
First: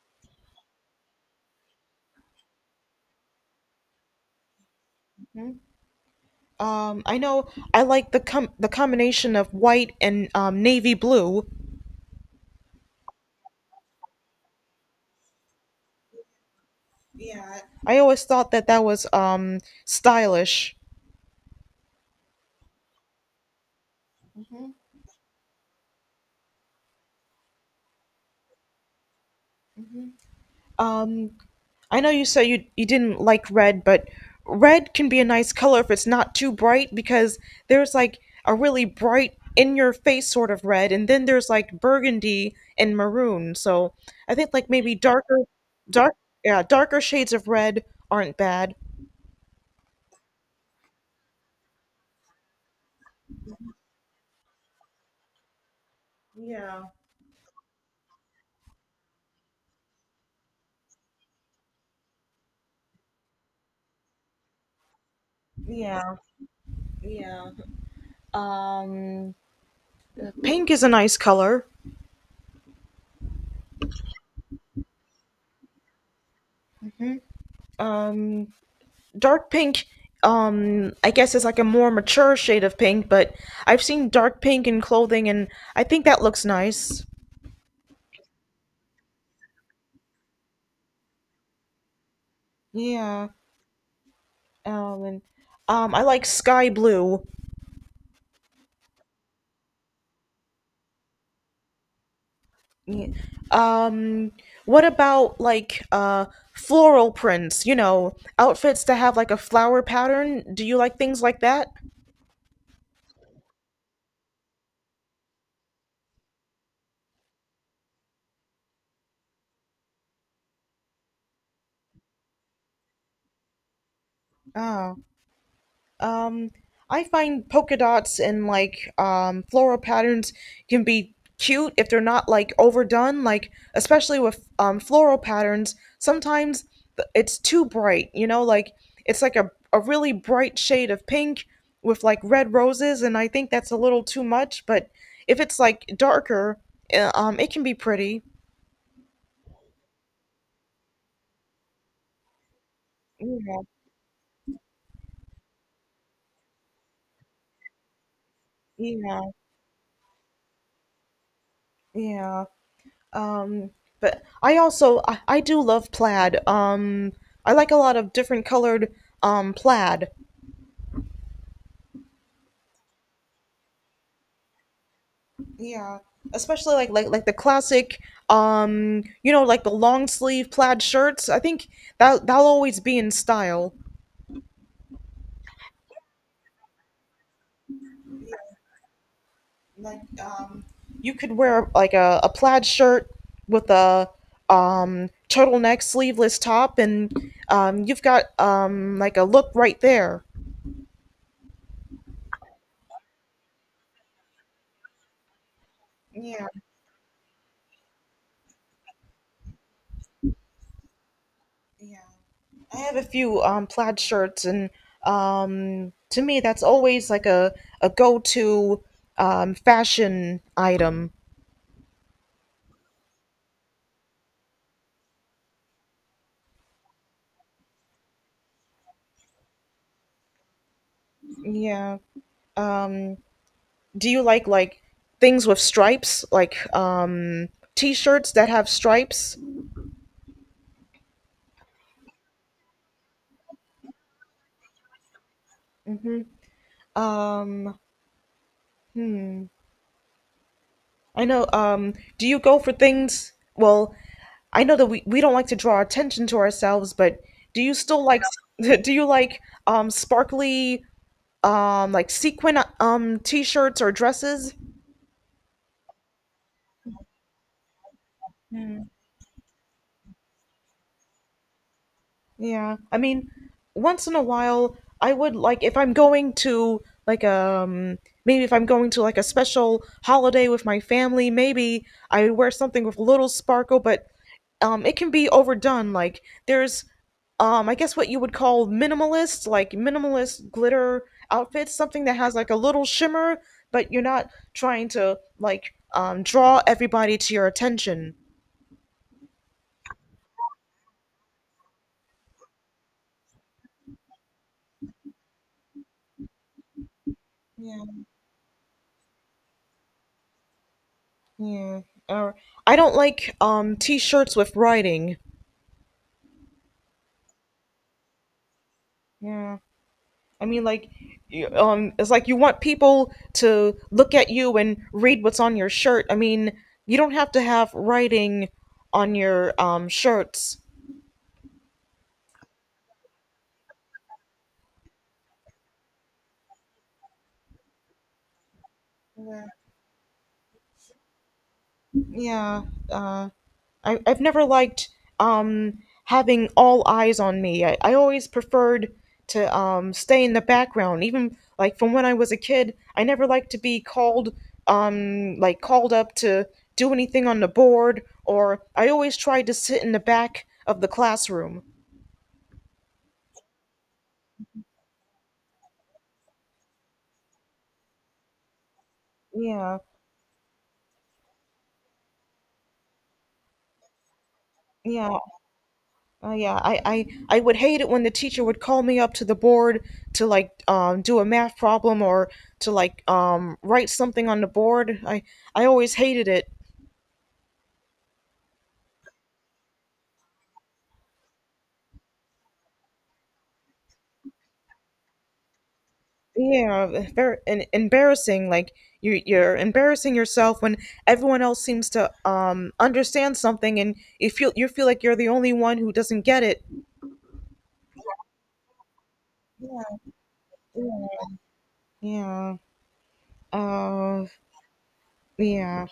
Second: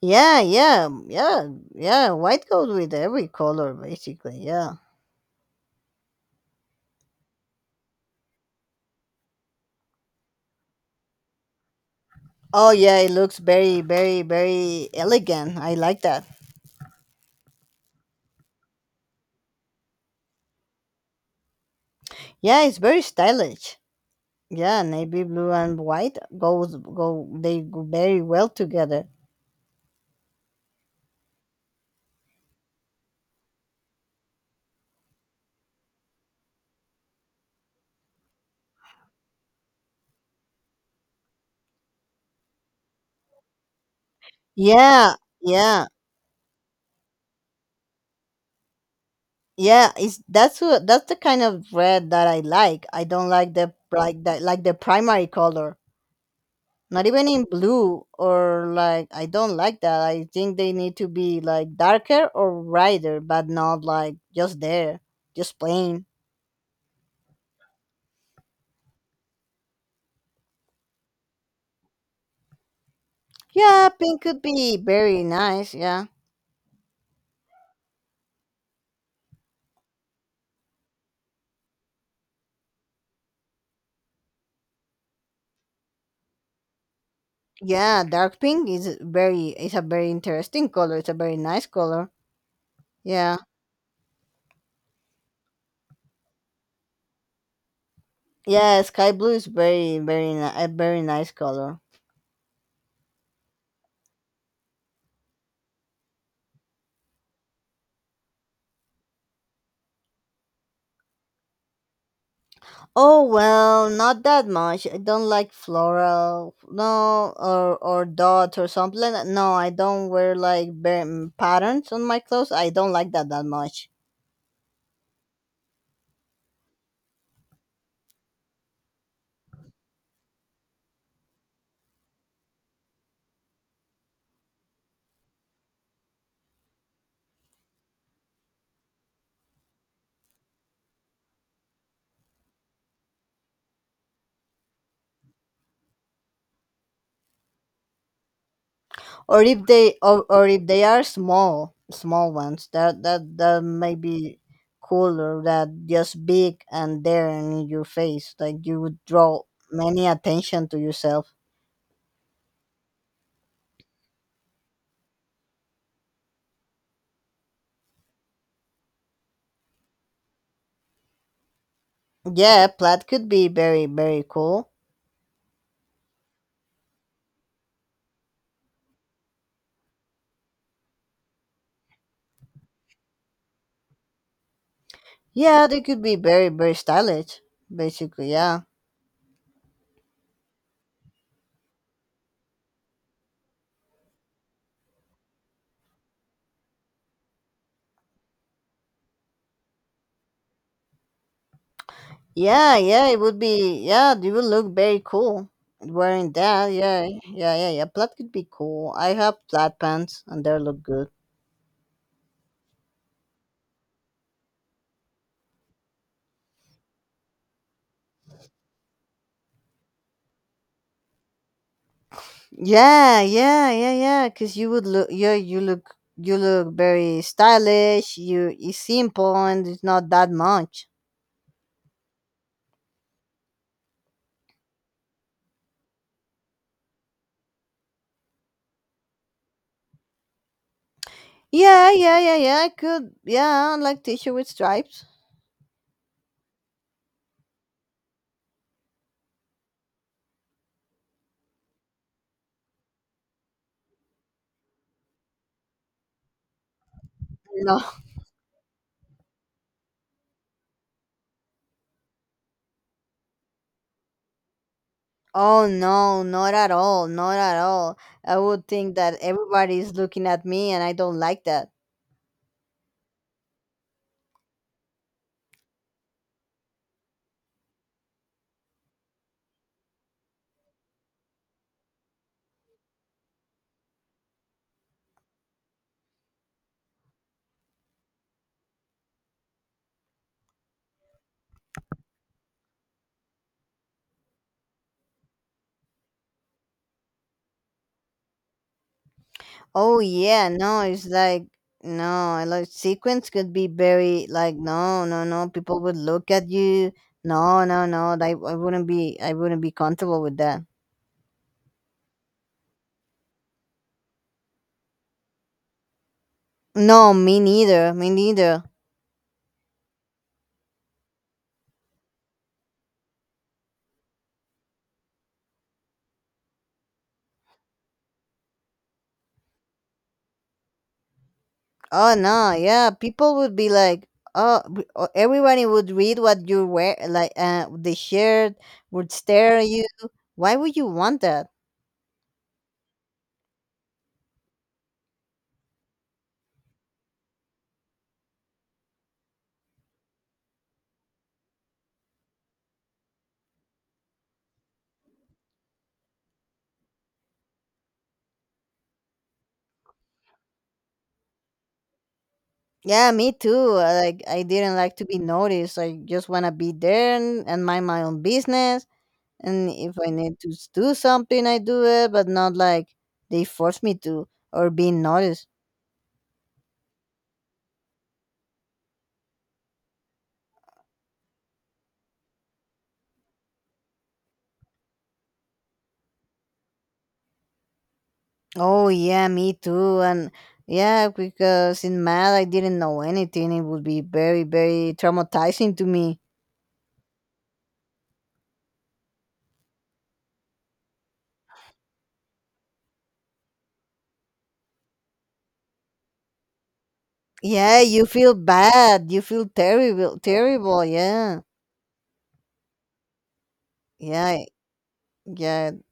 Speaker 1: Yeah, yeah, yeah, yeah. White goes with every color, basically. Yeah.
Speaker 2: I know I like the combination of white and navy blue.
Speaker 1: Oh, yeah, it looks very, very, very elegant. I like that.
Speaker 2: I always thought that that was stylish.
Speaker 1: Yeah, it's very stylish. Yeah, navy blue and white goes go. They go very well together.
Speaker 2: Um, I know you said you didn't like red, but red can be a nice color if it's not too bright because there's like a really bright in your face sort of red, and then there's like burgundy and maroon. So I think like maybe
Speaker 1: Yeah,
Speaker 2: darker,
Speaker 1: yeah,
Speaker 2: dark yeah, darker shades of red aren't bad.
Speaker 1: yeah. It's that's what that's the kind of red that I like. I don't like the like that like the primary color.
Speaker 2: Yeah,
Speaker 1: Not even in blue or like I don't like that. I think they need to be like darker or brighter but not like just there just plain.
Speaker 2: yeah, yeah. Um, pink is a nice color.
Speaker 1: Yeah, pink could be very nice. Yeah,
Speaker 2: Um, dark pink, I guess is like a more mature shade of pink, but I've seen dark pink in clothing, and I think that looks nice.
Speaker 1: yeah, dark pink is very it's a very interesting color. It's a very nice color.
Speaker 2: Yeah.
Speaker 1: Yeah,
Speaker 2: And I like sky blue.
Speaker 1: yeah, sky blue is a very nice color.
Speaker 2: Yeah. Um, what about like floral prints? You know, outfits that have like a flower pattern. Do you like things like that?
Speaker 1: Oh well, not that much. I don't like floral, no, or dots or something. No, I don't wear like patterns on my clothes. I don't like that that much.
Speaker 2: Oh. Um, I find polka dots and like floral patterns can be cute if they're not like overdone. Like especially with floral patterns, sometimes it's too bright. You know, like it's like a really bright shade of pink with like red roses, and I think that's a little too much. But if it's like darker, it can be pretty.
Speaker 1: Or if they are small, small ones, that that
Speaker 2: Yeah,
Speaker 1: may be cooler. That just big and there and in your face, like you would
Speaker 2: yeah,
Speaker 1: draw many attention to yourself.
Speaker 2: yeah. Um, but I also I do love plaid. I like a lot of different colored plaid.
Speaker 1: Yeah, plaid could be very cool.
Speaker 2: Yeah, especially like like the classic you know like the long sleeve plaid shirts. I think that that'll always be in style.
Speaker 1: Yeah, they could be very stylish. Basically, yeah.
Speaker 2: Like you could wear like a plaid shirt with a turtleneck sleeveless top, and you've got like a look right there.
Speaker 1: Yeah, yeah, it would be. Yeah, it would look very cool wearing
Speaker 2: Yeah,
Speaker 1: that. Yeah, yeah, yeah, yeah. Plaid could be cool. I have plaid pants, and they look good.
Speaker 2: yeah. I have a few plaid shirts, and to me, that's always like a go to fashion item.
Speaker 1: Yeah, yeah, yeah, yeah. Cause you would look. Yeah, you look. You look very stylish. You it's simple and it's not that much.
Speaker 2: Yeah. Um, do you like things with stripes, like t-shirts that have stripes?
Speaker 1: Yeah, yeah, yeah, yeah. I could. Yeah, I like t-shirt with stripes.
Speaker 2: Um, I know. Do you go for things? Well, I know that we don't like to draw attention to ourselves, but do you
Speaker 1: No.
Speaker 2: still like do you like sparkly like sequin t-shirts or dresses?
Speaker 1: Oh no, not at all. Not at all. I would think that everybody is looking at me, and I don't like that.
Speaker 2: Yeah, I mean, once in a while I would like if I'm going to like maybe if I'm going to like a special holiday with my family maybe I would wear something with a little sparkle, but it can be overdone. Like there's I guess what you would call minimalist, like minimalist glitter outfits, something that has like a little shimmer, but you're not trying to like draw everybody to your attention.
Speaker 1: Oh yeah, no, it's like no, like sequence could be very like no, no, no. People would look at you. No, no, no. I wouldn't be I wouldn't be comfortable with that.
Speaker 2: Yeah. Or I don't like t-shirts with writing.
Speaker 1: No, me neither. Me neither.
Speaker 2: Yeah. I mean like it's like you want people to look at you and read what's on your shirt. I mean, you don't have to have writing on your shirts.
Speaker 1: Oh no, yeah. People would be like, oh, oh, everybody would read what you wear, like the shirt would stare at you. Why would you want that?
Speaker 2: Yeah. Uh I've never liked um, having all eyes on me. I always preferred to stay in the background. Even like from when I was a kid, I never liked to be called like called up to do anything on the board, or I always tried to sit in the back of the classroom.
Speaker 1: Yeah, me too. Like I didn't like to be noticed. I just wanna be there and mind my own business and
Speaker 2: Yeah,
Speaker 1: if I need to do something, I do it, but not like they force me to or being
Speaker 2: yeah,
Speaker 1: noticed.
Speaker 2: yeah. I would hate it when the teacher would call me up to the board to like do a math problem or to like write something on the board. I always hated it.
Speaker 1: Oh yeah, me too, and yeah, because in math I didn't know anything. It would be very, very traumatizing to me.
Speaker 2: Yeah, very and embarrassing. Like you're embarrassing yourself when everyone else seems to understand something, and you feel like you're the only one who doesn't get it.
Speaker 1: Yeah, you feel bad. You feel
Speaker 2: Yeah,
Speaker 1: terrible, terrible.
Speaker 2: yeah,
Speaker 1: Yeah,
Speaker 2: yeah. Uh,
Speaker 1: yeah, yeah.
Speaker 2: yeah.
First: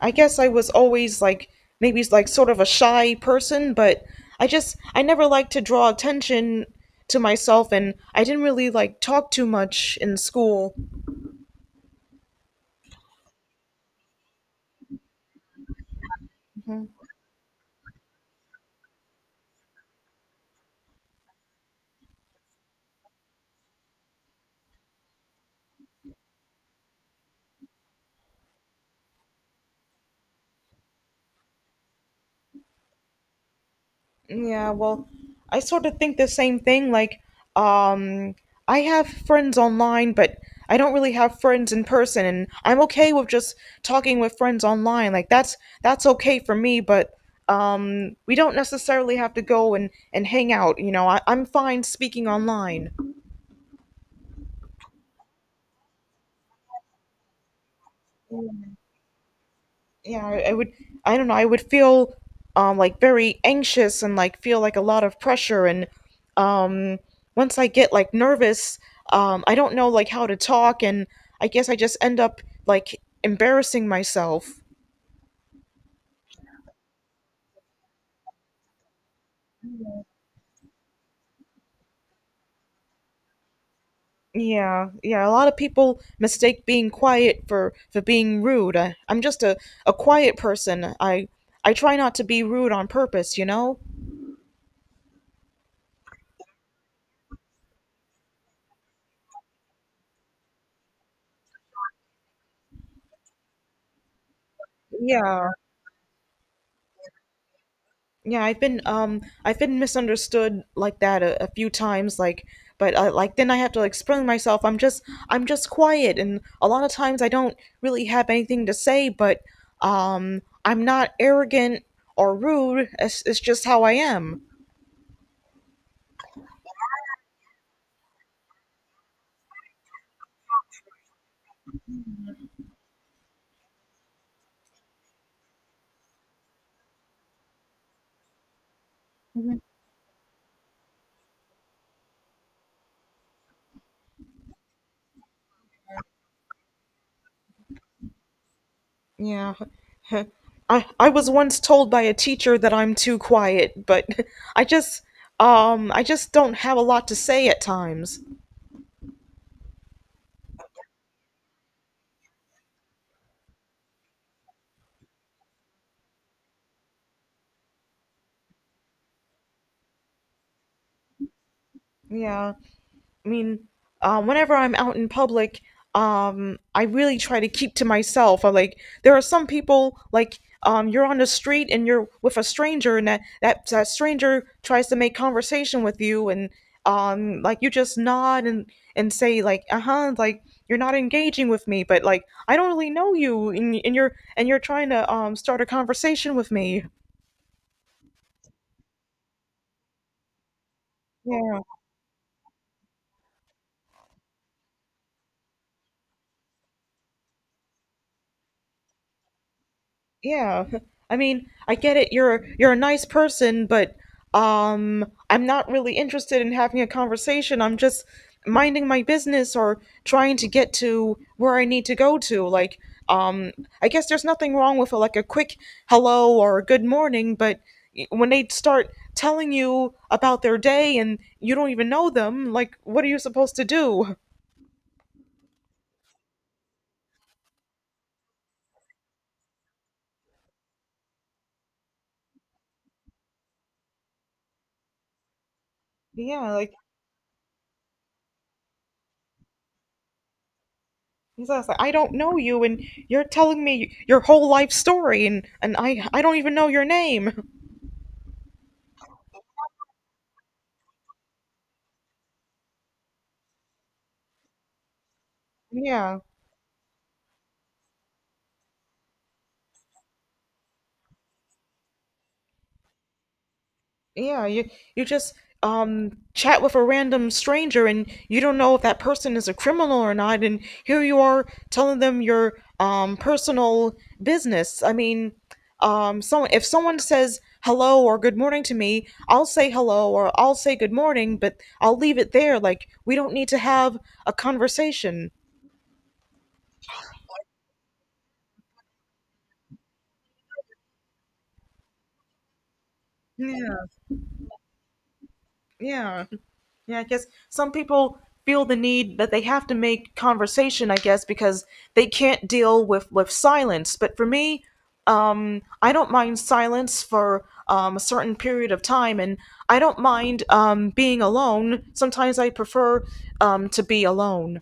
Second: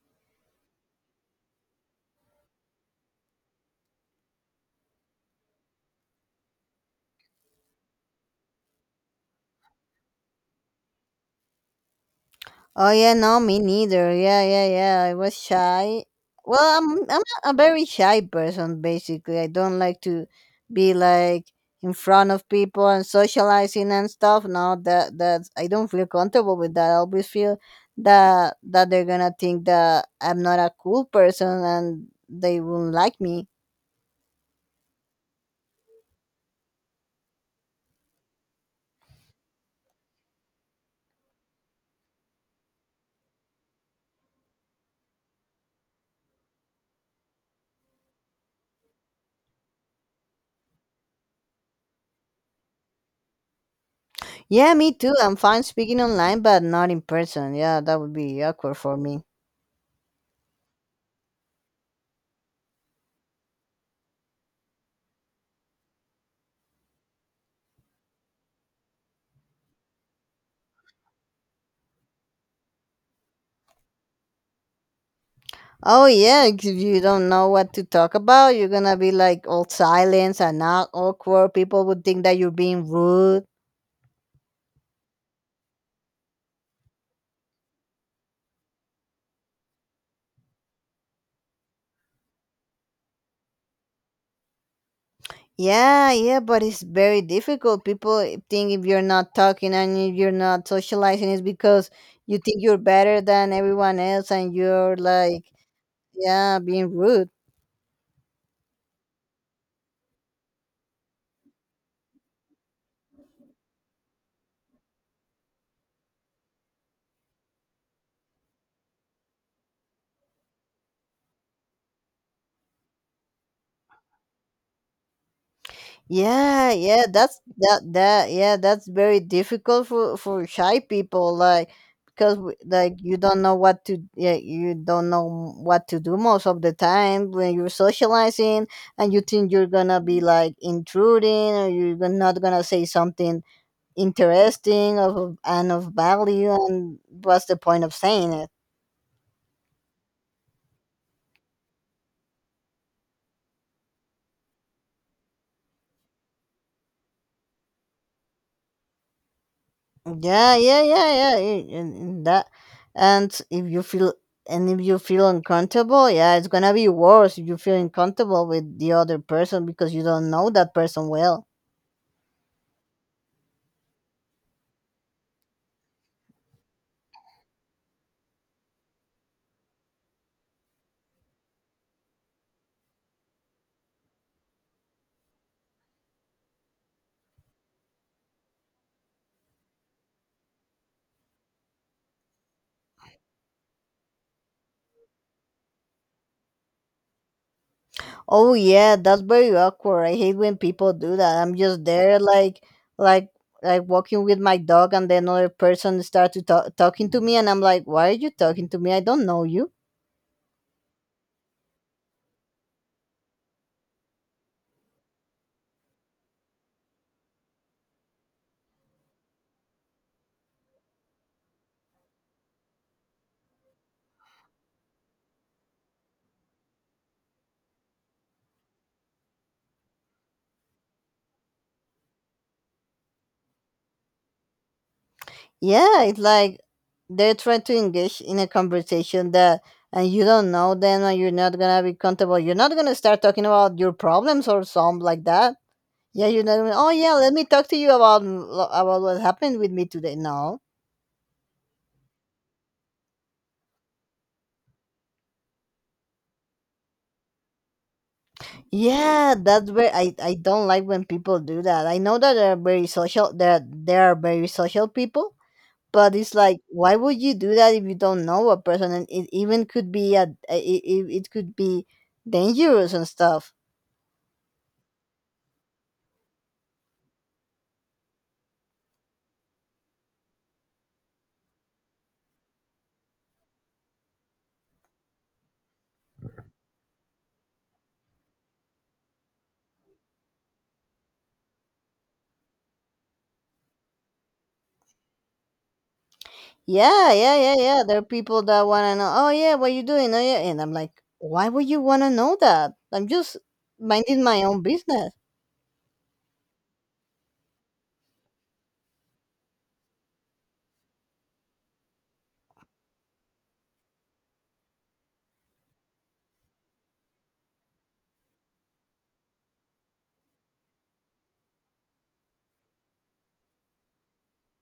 Speaker 2: I guess I was always like maybe like sort of a shy person, but I never liked to draw attention to myself, and I didn't really like talk too much in school.
Speaker 1: Oh yeah, no, me neither. Yeah, yeah, yeah. I was shy. Well, I'm a very shy person basically. I don't like to be like in front of people and socializing and stuff. No, that that I don't feel comfortable with that. I always feel that that they're gonna think that I'm not a cool person and they won't like me.
Speaker 2: Yeah, well, I sort of think the same thing. Like, um, I have friends online, but I don't really have friends in person, and I'm okay with just talking with friends online. Like, that's okay for me, but we don't necessarily have to go and hang out. You know, I'm fine speaking online.
Speaker 1: Yeah, me too. I'm fine speaking online, but not in person. Yeah, that would be awkward for me.
Speaker 2: Yeah, I would, I don't know, I would feel like very anxious and like feel like a lot of pressure and um once I get like nervous, I don't know like how to talk, and I guess I just end up like embarrassing myself.
Speaker 1: Oh yeah, 'cause if you don't know what to talk about, you're gonna be like all silence and not awkward. People would think that you're being rude.
Speaker 2: Yeah, yeah, a lot of people mistake being quiet for being rude. I, I'm just a quiet person. I try not to be rude on purpose, you know.
Speaker 1: Yeah, yeah, but it's very difficult. People think if you're not talking and if you're not socializing, it's because you think you're better than everyone else and you're like,
Speaker 2: Yeah.
Speaker 1: yeah, being rude.
Speaker 2: Yeah, I've been misunderstood like that a few times, like but like then I have to like explain myself. I'm just quiet, and a lot of times I don't really have anything to say, but I'm not arrogant or rude. It's just how I am.
Speaker 1: Yeah, yeah, that's that that yeah, that's very difficult for shy people like because like you don't know what to yeah, you don't know what to do most of the time when you're socializing and you think you're gonna be like intruding or you're not gonna say something interesting of and of value and what's the point of saying it?
Speaker 2: Yeah. I was once told by a teacher that I'm too quiet, but I just I just don't have a lot to say at times.
Speaker 1: Yeah, yeah, yeah, yeah. Yeah, and that, and if you feel and if you feel uncomfortable, yeah, it's gonna be worse if you feel uncomfortable with the other person because you don't know that person well.
Speaker 2: Yeah. I mean, whenever I'm out in public, I really try to keep to myself. I like there are some people like you're on the street and you're with a stranger, and that stranger tries to make conversation with you, and like you just nod and say like, uh huh, like you're not engaging with me, but like I don't really know you, and, and you're trying to start a conversation with me.
Speaker 1: Oh yeah, that's very awkward. I hate when people do that. I'm
Speaker 2: Yeah.
Speaker 1: just there, like, like walking with my dog, and then another person start to talking to me, and I'm like, why are you talking to me? I don't know you.
Speaker 2: Yeah. I mean, I get it. You're a nice person, but I'm not really interested in having a conversation. I'm just minding my business or trying to get to where I need to go to. Like um I guess there's nothing wrong with a, like a quick hello or a good morning, but when they start telling you about their day and you don't even know them, like what are you supposed to do?
Speaker 1: Yeah, it's like they're trying to engage in a conversation that and you don't know them and you're not gonna be comfortable. You're not gonna start talking about your problems or something like that. Yeah, you're
Speaker 2: Yeah,
Speaker 1: not gonna,
Speaker 2: like,
Speaker 1: oh yeah, let me talk to you about what happened with me today. No.
Speaker 2: he's like, I don't know you, and you're telling me your whole life story, and I don't even know your name.
Speaker 1: Yeah, that's where I don't like when people do that. I know that they're very social that they are very social people, but
Speaker 2: Yeah,
Speaker 1: it's like why would you do that if you don't know a person and it even could be a it could be dangerous and stuff.
Speaker 2: yeah. You just chat with a random stranger, and you don't know if that person is a criminal or not, and here you are telling them your personal business. I mean, so if someone says hello or good morning to me, I'll say hello or I'll say good morning, but I'll leave it there. Like, we don't need to have a conversation.
Speaker 1: Yeah, yeah, yeah, yeah. There are people that want to know, oh, yeah, what you doing? Oh, yeah. And I'm like, why would you want to know that? I'm just
Speaker 2: Yeah,
Speaker 1: minding my own business.
Speaker 2: yeah. Yeah, I guess some people feel the need that they have to make conversation, I guess, because they can't deal with silence. But for me, I don't mind silence for a certain period of time, and I don't mind being alone. Sometimes I prefer to be alone.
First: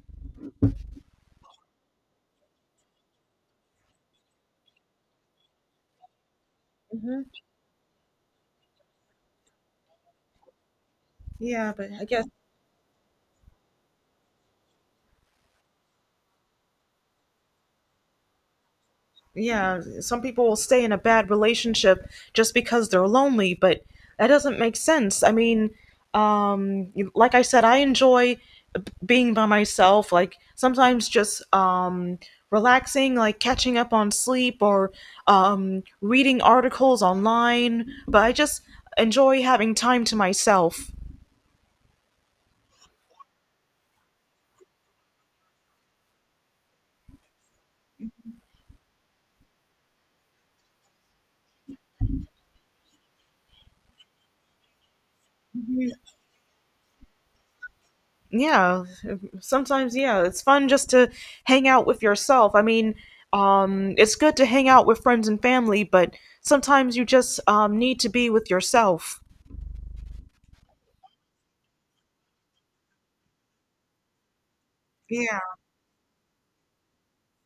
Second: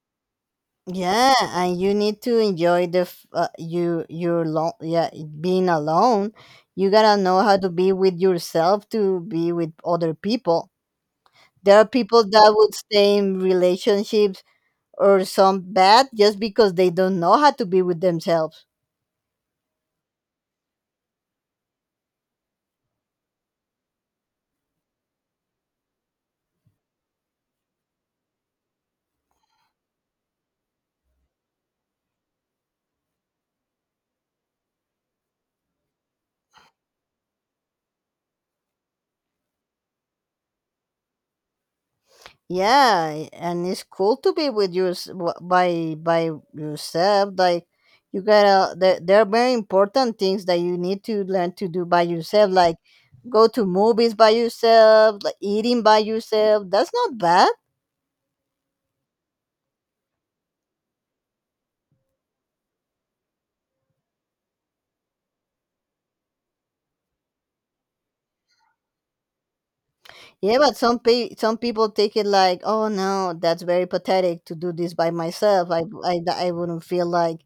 Speaker 1: Yeah, and you need to enjoy the you your long yeah being alone. You gotta know how to be with yourself to be with other people.
Speaker 2: Yeah,
Speaker 1: There are
Speaker 2: but I
Speaker 1: people
Speaker 2: guess,
Speaker 1: that would stay in relationships or some bad just because they don't know how to be with themselves.
Speaker 2: yeah, some people will stay in a bad relationship just because they're lonely, but that doesn't make sense. I mean, like I said, I enjoy being by myself, like sometimes just relaxing, like catching up on sleep or reading articles online, but I just enjoy having time to myself.
Speaker 1: Yeah, and it's cool to be with you by yourself like you gotta there, there are very important things that you need to learn to do by yourself like go to movies by yourself like eating by yourself. That's not bad.
Speaker 2: Yeah. Sometimes, yeah, it's fun just to hang out with yourself. I mean, it's good to hang out with friends and family, but sometimes you just need to be with yourself.
Speaker 1: Yeah, but some people take it like, oh no, that's very pathetic to do this by
Speaker 2: Yeah.
Speaker 1: myself. I wouldn't feel like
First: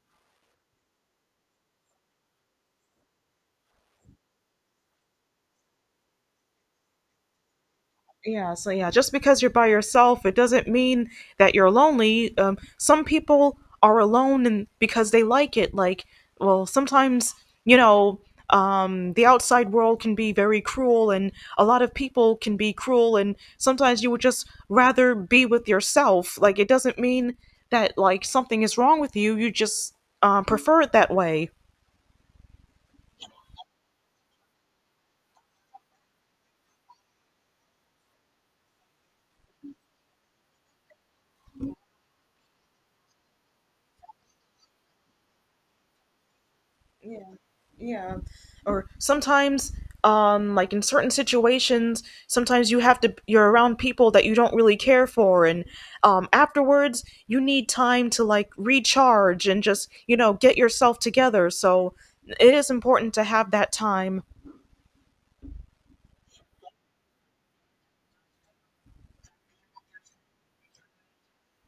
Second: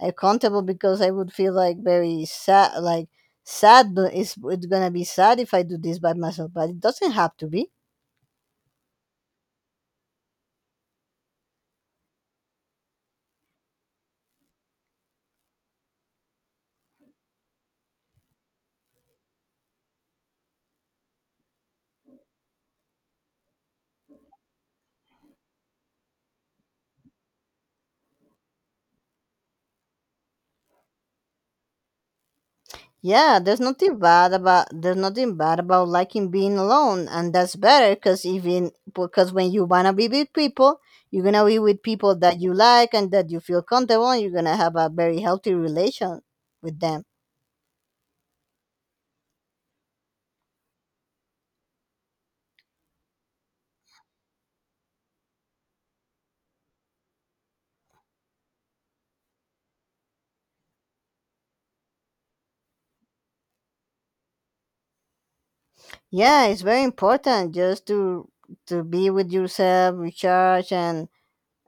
Speaker 1: accountable because I would feel like very sad, like sad. But it's gonna be sad if I do this by myself. But it doesn't have to be.
Speaker 2: Yeah, so, yeah, just because you're by yourself, it doesn't mean that you're lonely. Some people are alone and because they like it. Like, well, sometimes, you know, the outside world can be very cruel, and a lot of people can be cruel, and sometimes you would just rather be with yourself. Like, it doesn't mean that like something is wrong with you. You just prefer it that way.
Speaker 1: Yeah, there's nothing bad about there's nothing bad about liking being alone, and that's better because even because when you wanna be with people, you're gonna be with people that you like and that you feel comfortable, and you're gonna have a very healthy relation with them.
Speaker 2: Yeah, yeah. Or sometimes, like in certain situations, sometimes you have to, you're around people that you don't really care for, and afterwards, you need time to like recharge and just, get yourself together. So it is important to have that time.
Speaker 1: Yeah, it's very important just to be with yourself recharge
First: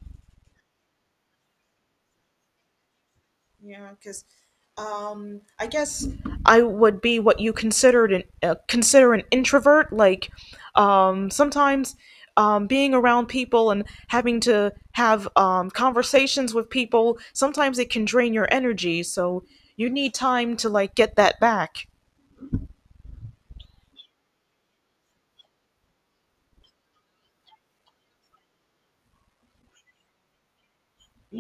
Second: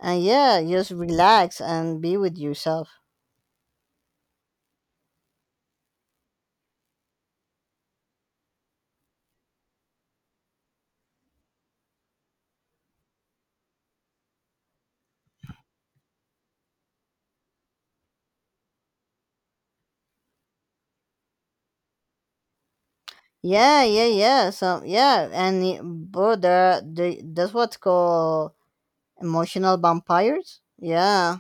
Speaker 1: and yeah just relax and be with yourself.
Speaker 2: Yeah, because I guess I would be what you considered an consider an introvert. Like, sometimes being around people and having to have conversations with people, sometimes it can drain your energy. So you need time to like get that back.
Speaker 1: Yeah yeah yeah so yeah and bro there are that's what's called emotional vampires. Yeah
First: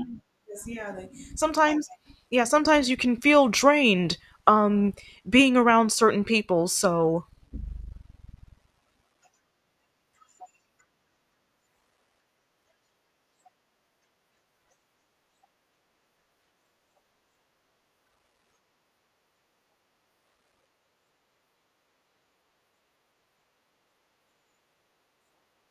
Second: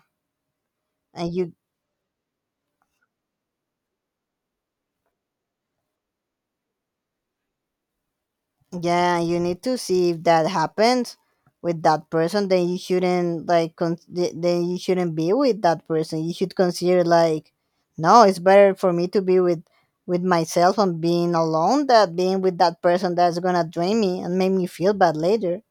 Speaker 2: 'Cause, yeah, like,
Speaker 1: and you
Speaker 2: sometimes, yeah, sometimes you can feel drained, um, being around certain people. So.
Speaker 1: yeah, you need to see if that happens with that person. Then you shouldn't like then you shouldn't be with that person. You should consider like, no, it's better for me to be with myself and being alone than being with that person that's gonna drain me and make me feel bad later.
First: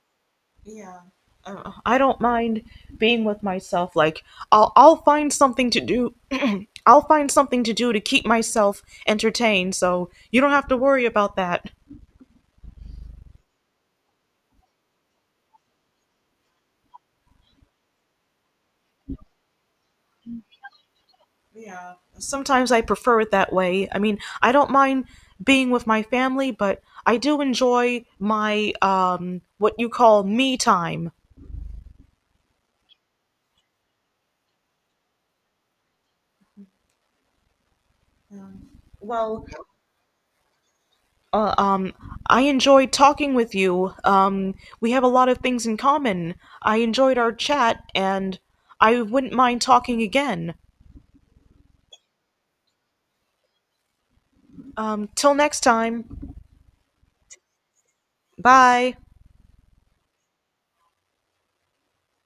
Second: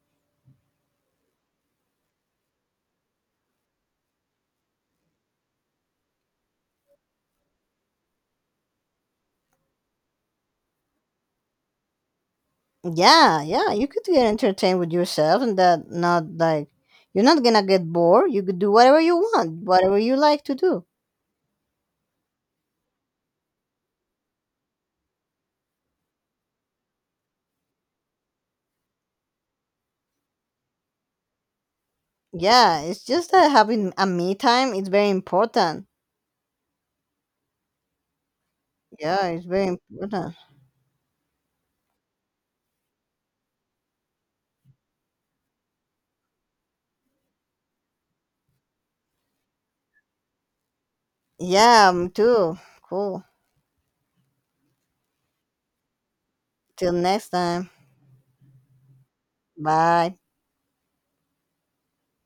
Speaker 2: Yeah. I don't mind being with myself. Like, I'll find something to do. I'll find something to do to keep myself entertained, so you don't have to worry about that.
Speaker 1: Yeah, yeah, you could get entertained with yourself and that not like you're not gonna get bored. You could do whatever you want, whatever you like to do.
Speaker 2: Yeah. Sometimes I prefer it that way. I mean, I don't mind being with my family, but I do enjoy my, what you call, me time.
Speaker 1: Yeah, it's just that having a me time is very important. Yeah, it's
Speaker 2: Well,
Speaker 1: very important.
Speaker 2: Uh, um, I enjoyed talking with you. We have a lot of things in common. I enjoyed our chat, and I wouldn't mind talking again.
Speaker 1: Yeah, me too. Cool.
Speaker 2: Till next time.
Speaker 1: Till next time.
Speaker 2: Bye.
Speaker 1: Bye.